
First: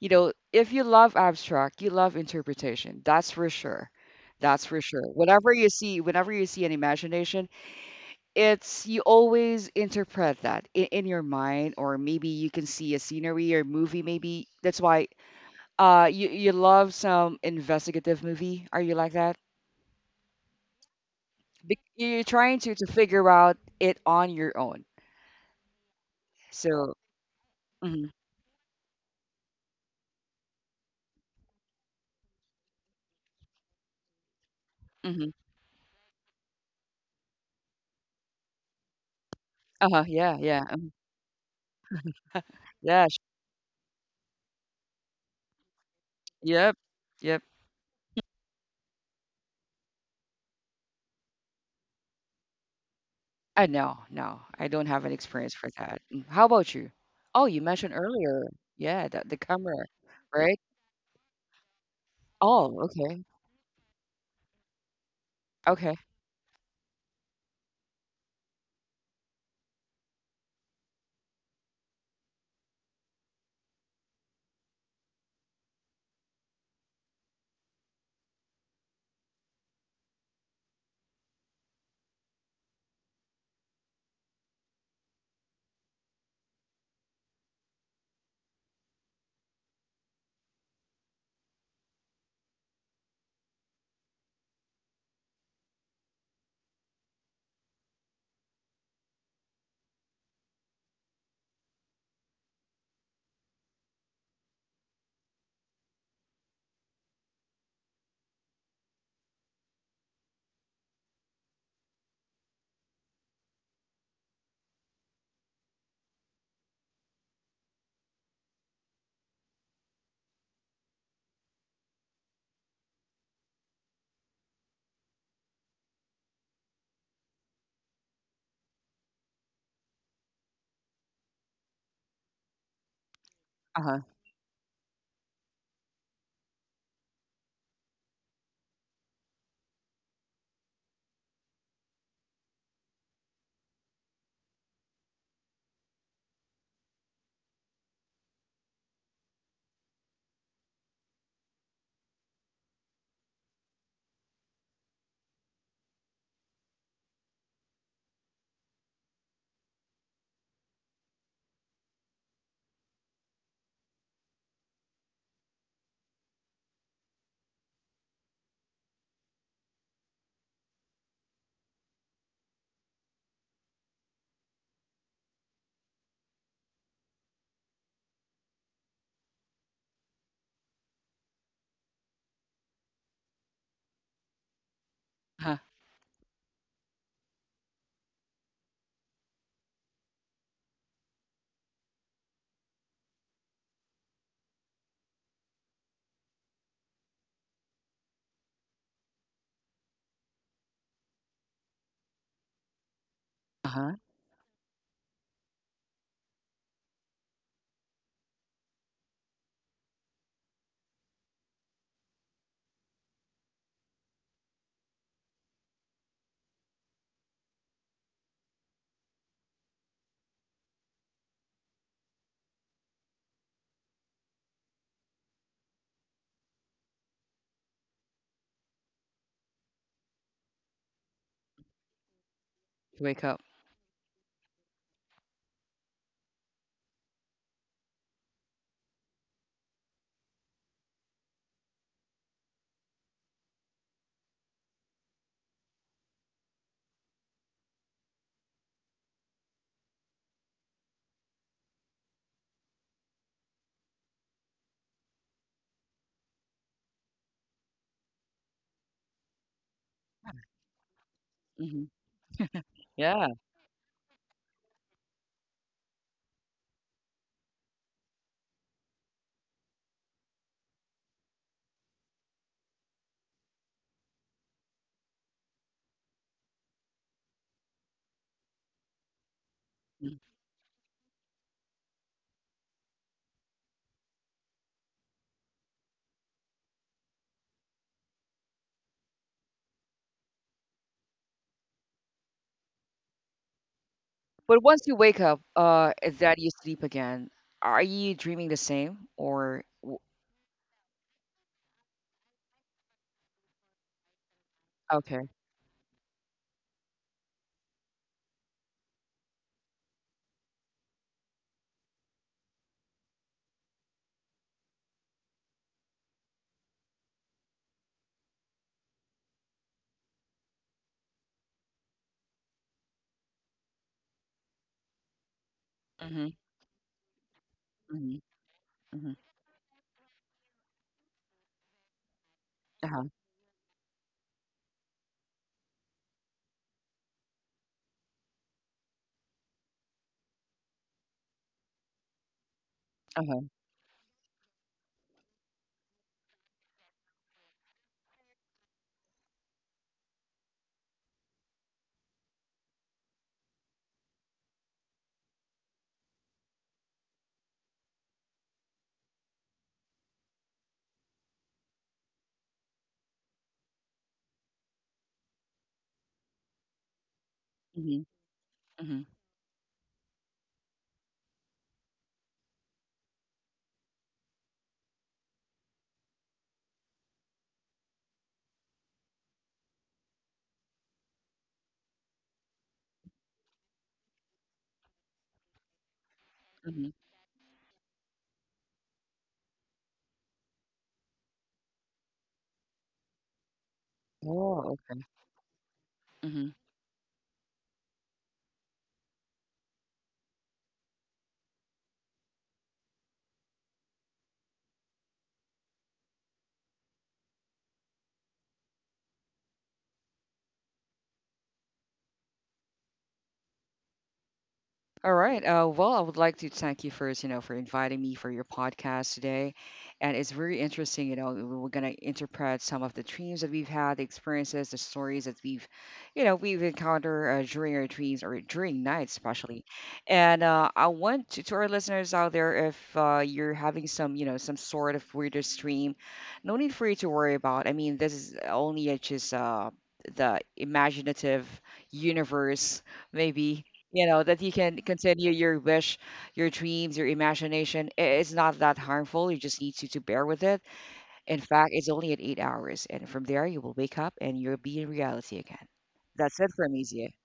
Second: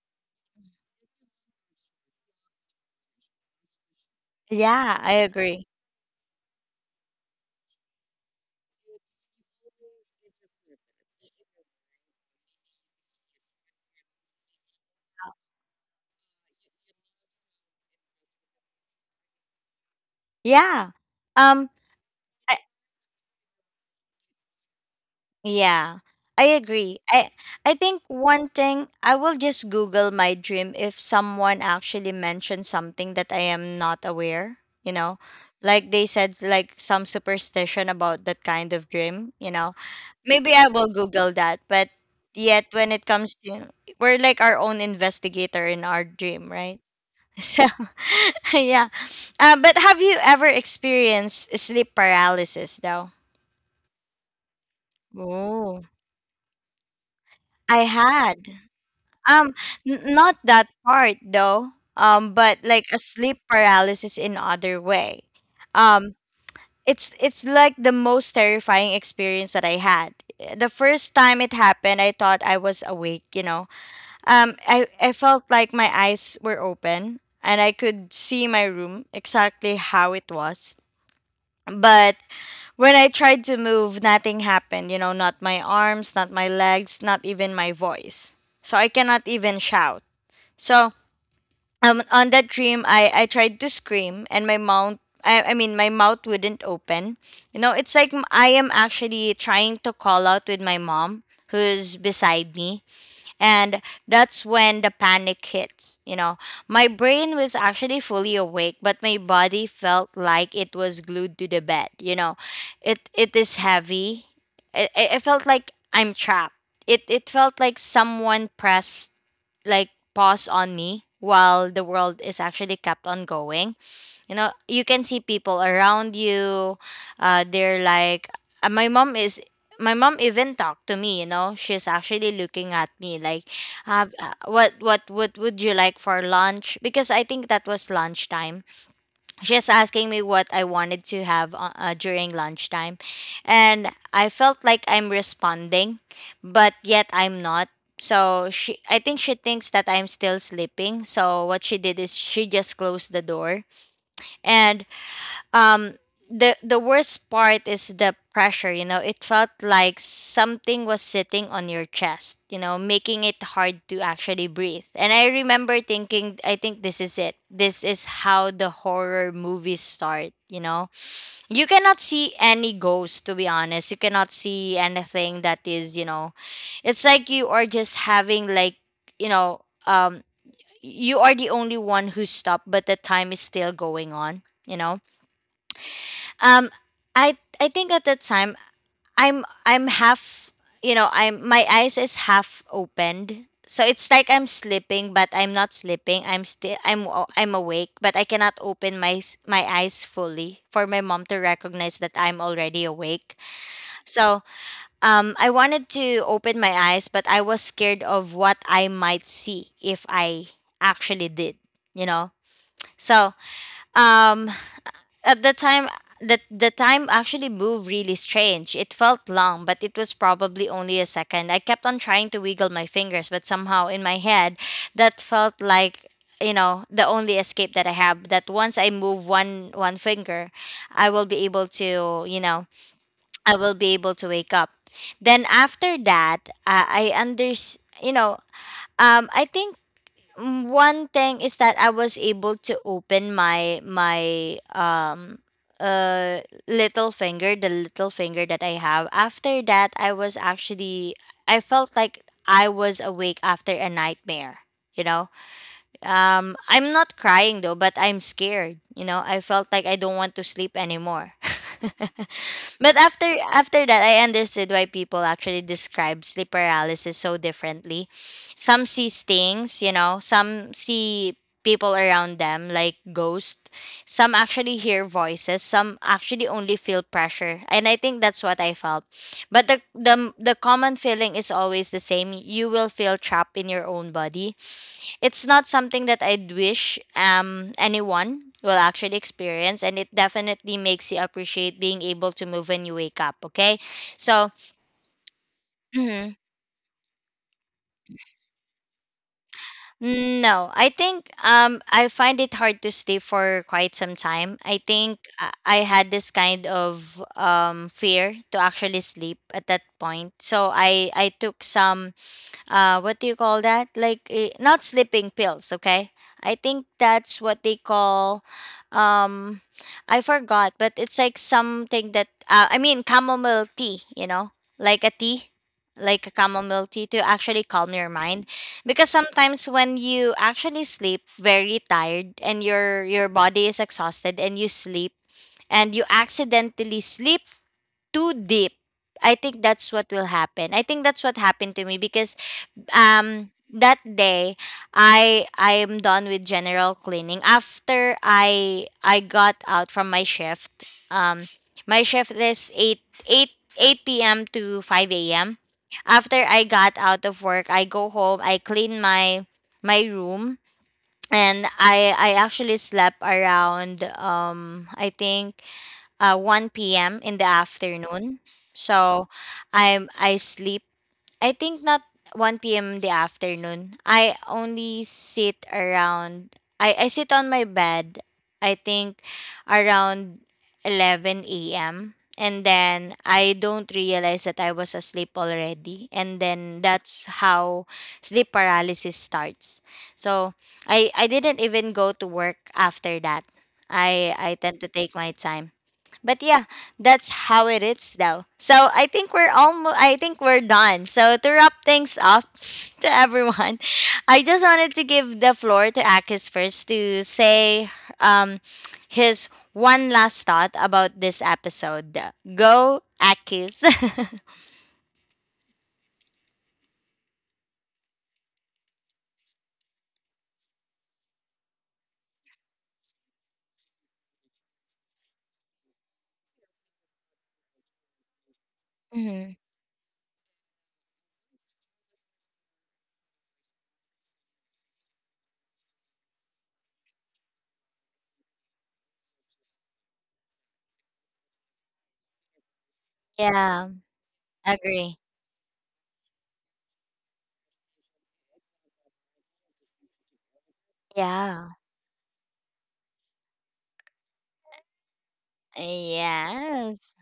B: you know, if you love abstract, you love interpretation. That's for sure. That's for
A: Yeah,
B: sure.
A: I agree.
B: Whenever you see an imagination, it's you always interpret that in your mind, or maybe you can see a scenery or movie. Maybe that's why you love some investigative movie. Are you like that?
A: Yeah. Um,
B: Bec you're trying to figure out it on your own.
A: yeah, I
B: So
A: agree. I think
B: mhm,
A: one thing, I will just Google my dream if someone actually mentioned something that I am not aware, you know.
B: mhm.
A: Like they said like some superstition about that kind of dream, you know.
B: Uh-huh, yeah,
A: Maybe
B: yeah.
A: I will Google that, but yet when
B: Yeah,
A: it
B: sh
A: comes to, we're like our own investigator in our dream,
B: yep,
A: right?
B: yep.
A: *laughs* So *laughs* yeah. But have you ever experienced sleep paralysis though?
B: I no, no, I don't have an experience for
A: Oh,
B: that. Mm, How about you? Oh, you
A: I
B: mentioned earlier.
A: had.
B: Yeah, the
A: Um,
B: camera,
A: n- not
B: right?
A: that part though. But
B: Oh,
A: like a
B: okay.
A: sleep paralysis in other way.
B: Okay.
A: Um, it's like the most terrifying experience that I had. The first time it happened, I thought I was awake, you know. I felt like my eyes were open and I could see my room exactly how it was. But when I tried to move, nothing happened, you know, not my arms, not my legs, not even my voice. So I cannot even shout. So, on that dream, I tried to scream and I mean my mouth wouldn't open, you know, I am actually trying to call out with my mom who's beside me, and that's when the panic hits, you know. My brain was actually fully awake, but my body felt like it was glued to the bed, you know. It is heavy. It it felt like I'm trapped. It felt like someone pressed, like, pause on me while the world is actually kept on going. You know, you can see people around you. They're like my mom is, my mom even talked to me, you know. She's actually looking at me like,
B: Uh-huh.
A: have what would you like for lunch, because I think that was lunchtime. She's asking me what I wanted to have, during lunchtime. And I felt like I'm responding, but yet I'm not. So she, I think she thinks that I'm still sleeping, so what she did is she just closed the door. And um the worst part is the pressure, you know. It felt like something was sitting on your chest, you know, making it hard to actually breathe. And I remember thinking, I think this is it. This is how the horror movies start, you know. You cannot see any ghosts, to be honest. You cannot see anything that is, you know, it's like you are just having like, you know, um you are the only one who's stopped, but the time is still going on, you know.
B: Uh-huh.
A: Um, I I think at that time I'm half, you know, I'm, my eyes is half opened, so it's like I'm sleeping, but I'm not sleeping. I'm awake, but I cannot open my eyes fully for my mom to recognize that I'm already awake.
B: Uh-huh.
A: So, I wanted to open my eyes, but I was scared of what I might see if I actually did. You know, so, um at the time actually moved really strange. It felt long, but it was probably only a second. I kept on trying to wiggle my fingers, but somehow in my head, that felt like, you know, the only escape that I have, that once I move one finger, I will be able to, you know,
B: You wake up.
A: I will be able to wake up. Then after that, I under you know, I think, mm, one thing is that I was able to open my my uh little finger, the little finger that I have. After that, I felt like I was awake after a nightmare, you know? I'm not crying though, but I'm scared. You know, I felt like I don't want to sleep anymore.
B: Hmm
A: *laughs* But after
B: Yeah.
A: after that, I understood why people actually describe sleep paralysis so differently. Some see things, you know, some see people around them like ghosts. Some actually hear voices, some actually only feel pressure. And I think that's what I felt. But the
B: Mm.
A: the the common feeling is always the same. You will feel trapped in your own body. It's not something that I'd wish anyone will actually experience, and it definitely makes you appreciate being able to move when you wake up, okay? So,
B: But once you wake up, is that
A: mhm.
B: you sleep again? Are you dreaming the same or w-
A: No, I think, I find it hard to stay for quite some time. I think
B: okay.
A: I had this kind of fear to actually sleep at that point. So, I took some, uh, what do you call that, like, eh, not sleeping pills, okay. I think that's what they call, um I forgot, but it's like something that, chamomile tea, you know, like a tea
B: Mm-hmm.
A: like a chamomile tea, to actually calm your
B: Mm-hmm.
A: mind. Because
B: Mm-hmm.
A: sometimes when you actually sleep very tired and
B: Uh-huh.
A: your body is exhausted and you sleep, and you accidentally sleep too deep, I think that's what will happen. I think that's what happened to me because,
B: Uh-huh.
A: that day, I I'm done with general cleaning after I got out from my shift. um my shift is eight eight p.m to 5 a.m. After I got out of work, I go home, I clean my my room, and I actually slept around, I think 1 p.m in the
B: mhm.
A: afternoon.
B: Mhm,
A: So I'm I sleep I think not 1 p.m. the afternoon. I only sit around, I sit on my bed, I think around 11 a.m. And then I don't realize that I was asleep already, and then
B: mhm.
A: that's how sleep paralysis starts. So I didn't even go to work after that. I
B: Oh,
A: tend to
B: okay.
A: take my time. But
B: Mhm.
A: yeah, that's how it is though. So I think we're almost, I think we're done. So to wrap things up, *laughs* to everyone, I just wanted to give the floor to Akis first to say, um his one last thought about this episode. Go Akis. *laughs*
B: All right. Well, I would like to thank you first, you know, for inviting me for your podcast today. And it's very interesting, you know, we- we're going to interpret some of the dreams that we've had, the experiences, the stories that we've, you know, we've encountered during our dreams or during nights,
A: Mhm.
B: especially. And I want to our listeners out there, if you're having some, you know, some sort of weirdest dream, no need for you to worry about. I mean, this is only just the imaginative universe maybe
A: Yeah,
B: you know that you can
A: agree.
B: continue your wish your dreams your imagination I- it's not that harmful you just need to bear with it in fact
A: Yeah.
B: it's only at 8 hours and from there you will wake up and you'll be in reality again that's it from me
A: Yes.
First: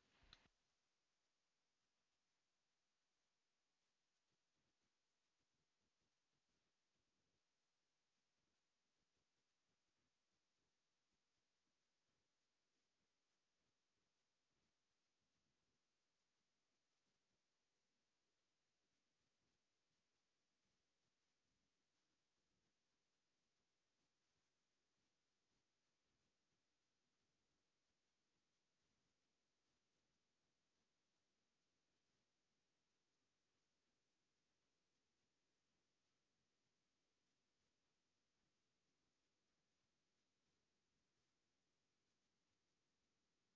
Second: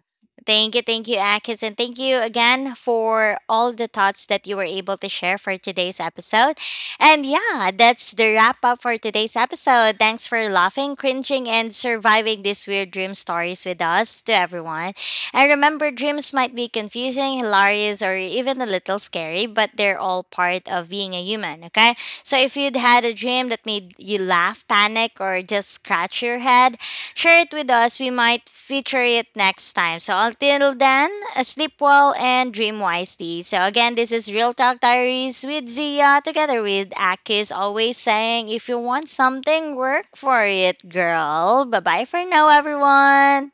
A: Thank you, Akis, and thank you again for all the thoughts that you were able to share for today's episode. And yeah, that's the wrap up for today's episode. Thanks for laughing, cringing, and surviving these weird dream stories with us, to everyone. And remember, dreams might be confusing, hilarious, or even a little scary, but they're all part of being a human, okay? So if you'd had a dream that made you laugh, panic, or just scratch your head, share it with us. We might feature it next time. So until then, sleep well and dream wisely. So again, this is Real Talk Diaries with Zia together with Akis, always saying, if you want something, work for it, girl. Bye bye for now, everyone.